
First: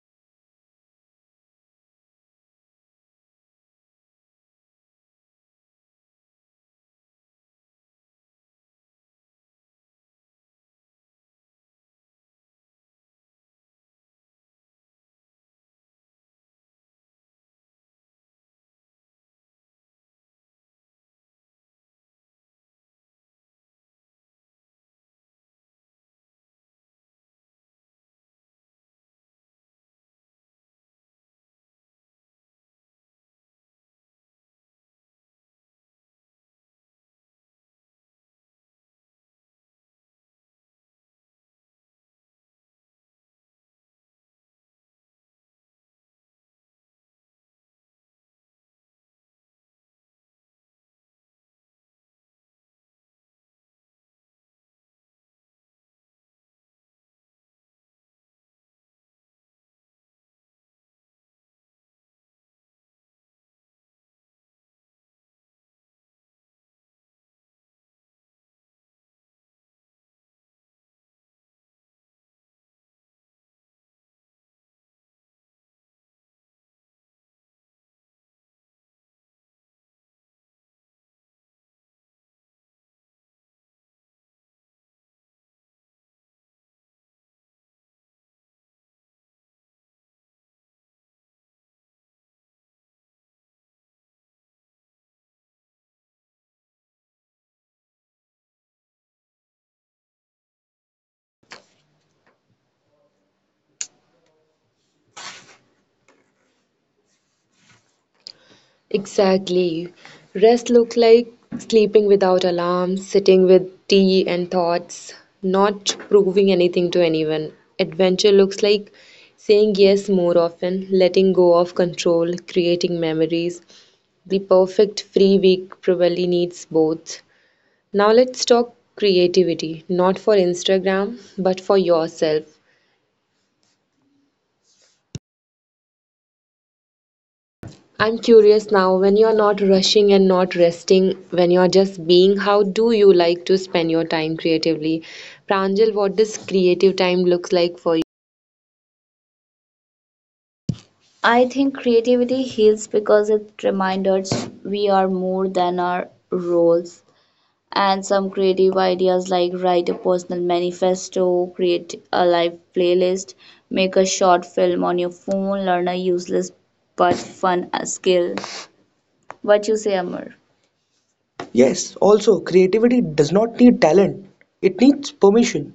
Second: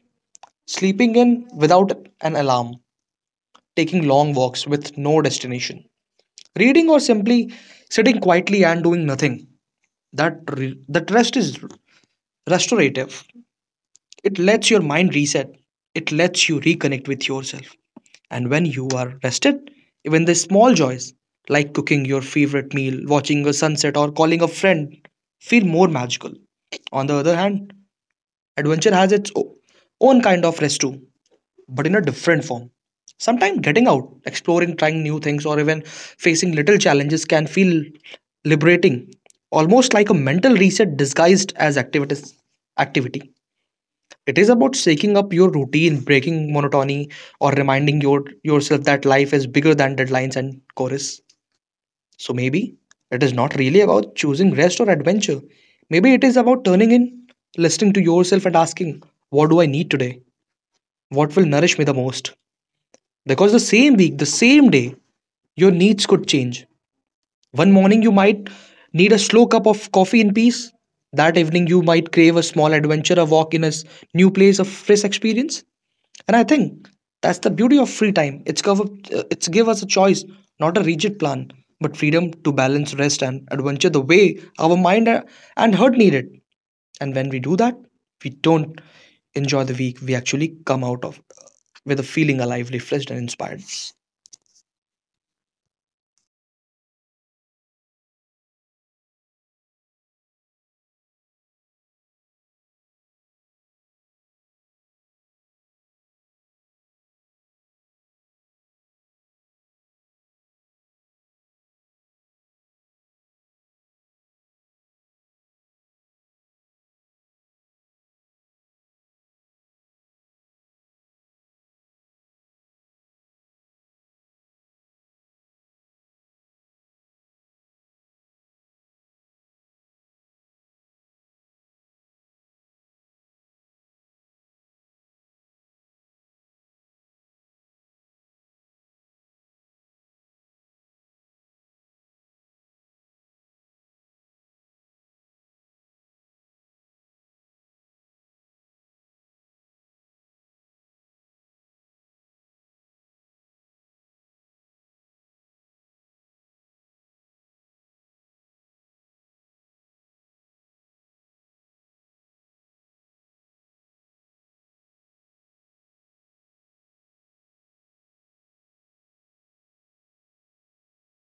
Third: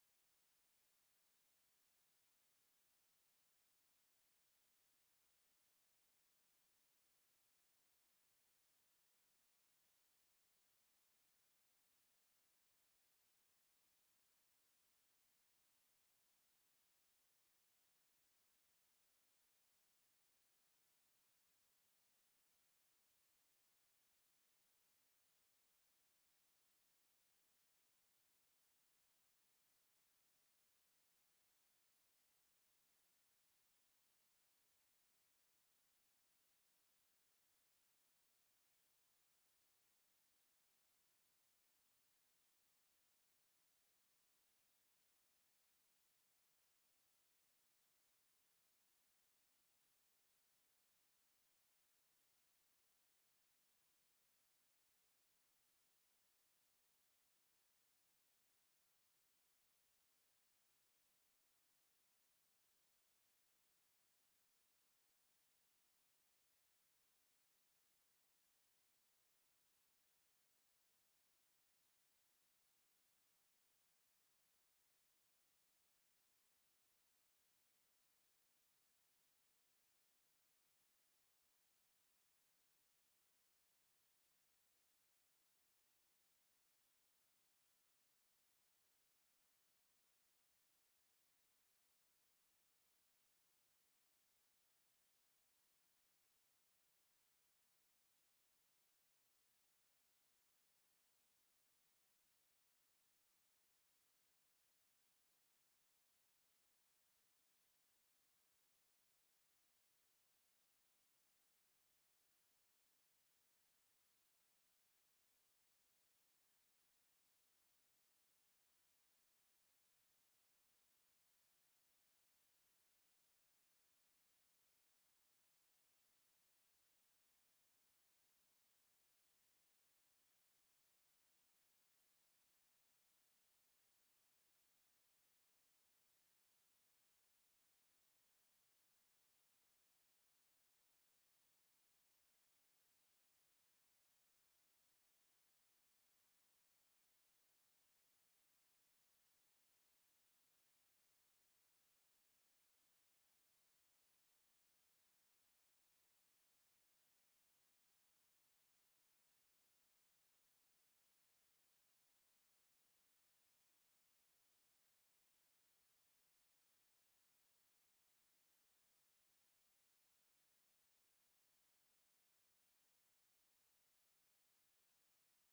Speaker 3: sleeping in without an alarm, taking long walks with no destination, reading or simply sitting quietly and doing nothing. That re- that rest is restorative. It lets your mind reset. It lets you reconnect with yourself. And when you are rested, even the small joys like cooking your favorite meal, watching a sunset, or calling a friend feel more magical. On the other hand, adventure has its o- own kind of rest too, but in a different form. Sometimes getting out, exploring, trying new things, or even facing little challenges can feel liberating, almost like a mental reset disguised as activities, activity. It is about shaking up your routine, breaking monotony, or reminding your, yourself that life is bigger than deadlines and chorus. So maybe it is not really about choosing rest or adventure. Maybe it is about turning in, listening to yourself, and asking, what do I need today? What will nourish me the most? Because the same week, the same day, your needs could change. One morning, you might need a slow cup of coffee in peace. That evening, you might crave a small adventure, a walk in a s- new place, a fresh experience. And I think that's the beauty of free time. It's cover, uh, it's give us a choice, not a rigid plan, but freedom to balance rest and adventure the way our mind a- and heart need it. And when we do that, we don't enjoy the week. We actually come out of with a feeling alive, refreshed, and inspired.
Speaker 1: Exactly. Rest look like sleeping without alarms, sitting with tea and thoughts, not proving anything to anyone. Adventure looks like saying yes more often, letting go of control, creating memories. The perfect free week probably needs both. Now let's talk creativity, not for Instagram, but for yourself. I'm curious now, when you're not rushing and not resting, when you're just being, how do you like to spend your time creatively? Pranjal, what does creative time looks like for you? I think creativity heals because it reminds us we are more than our roles. And some creative ideas like write a personal manifesto, create a live playlist, make a short film on your phone, learn a useless but fun uh, skill. What you say, Amar? Yes, also, creativity does not need talent, it needs permission.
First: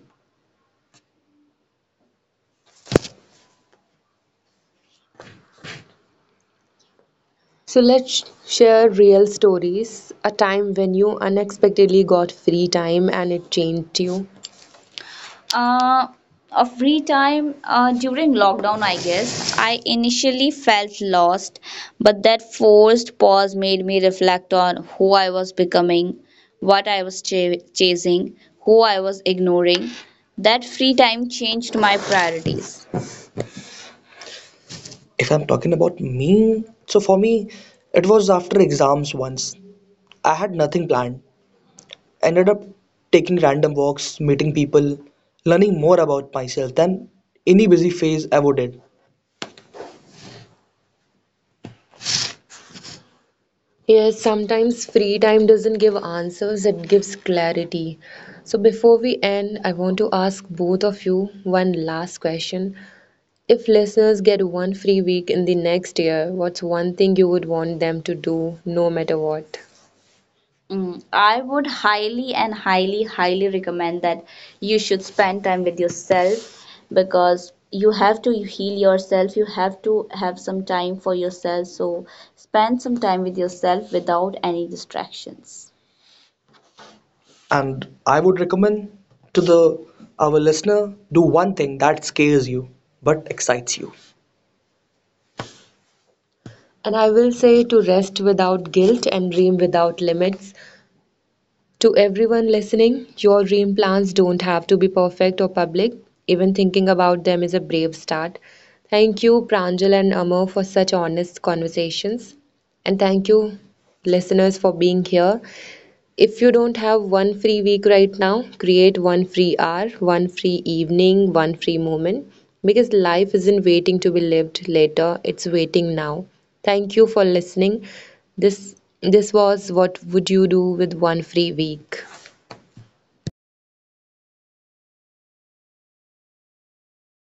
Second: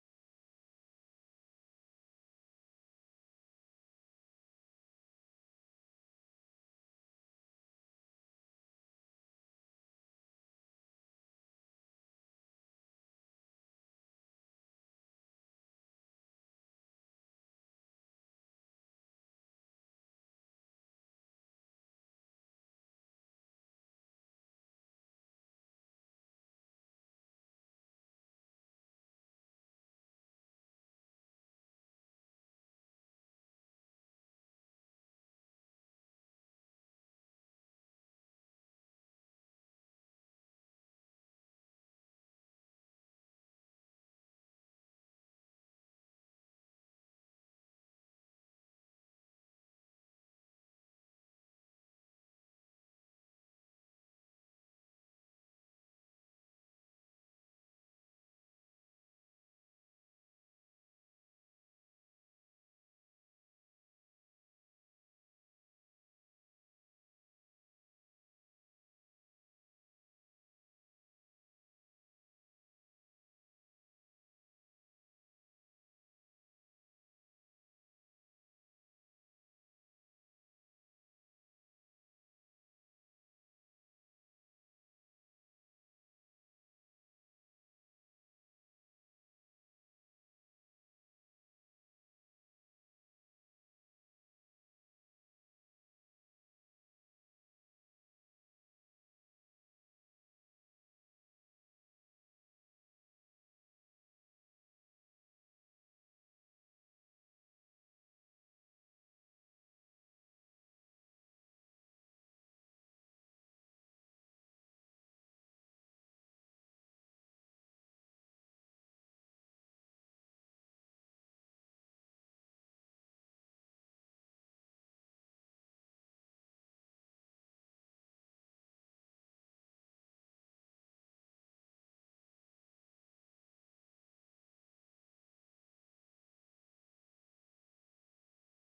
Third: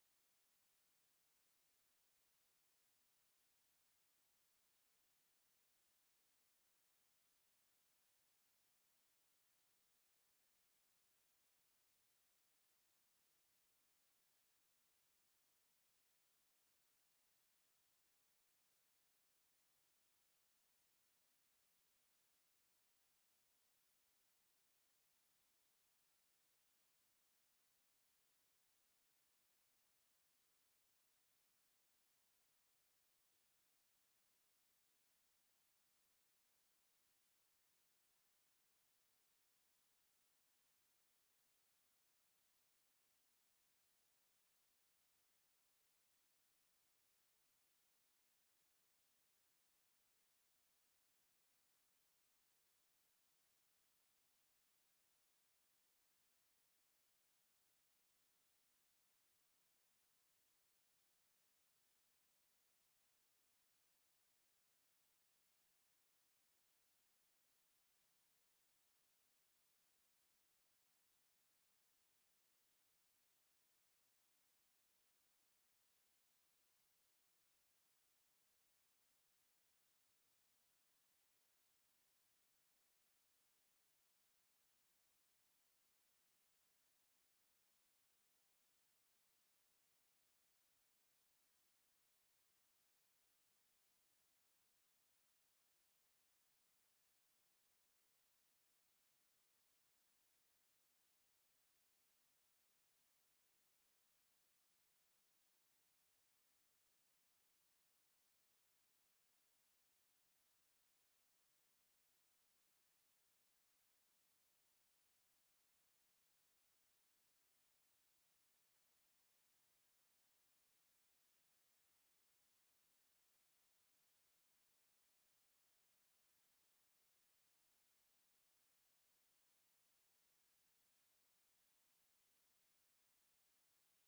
Speaker 1: So let's share real stories, a time when you unexpectedly got free time and it changed you. Uh, a free time uh, during lockdown, I guess. I initially felt lost, but that forced pause made me reflect on who I was becoming, what I was ch- chasing, who I was ignoring. That free time changed my priorities. If I'm talking about me, so for me, it was after exams once. I had nothing planned. I ended up taking random walks, meeting people, learning more about myself than any busy phase ever did. Yes, sometimes free time doesn't give answers, it gives clarity. So, before we end, I want to ask both of you one last question. If listeners get one free week in the next year, what's one thing you would want them to do no matter what? Mm, I would highly and highly, highly recommend that you should spend time with yourself because you have to heal yourself. You have to have some time for yourself. So spend some time with yourself without any distractions. And I would recommend to the our listener do one thing that scares you but excites you. And I will say to rest without guilt and dream without limits. To everyone listening, your dream plans don't have to be perfect or public. Even thinking about them is a brave start. Thank you, Pranjal and Amar, for such honest conversations. And thank you, listeners, for being here. If you don't have one free week right now, create one free hour, one free evening, one free moment because life isn't waiting to be lived later, it's waiting now. Thank you for listening. This this was what would you do with one free week?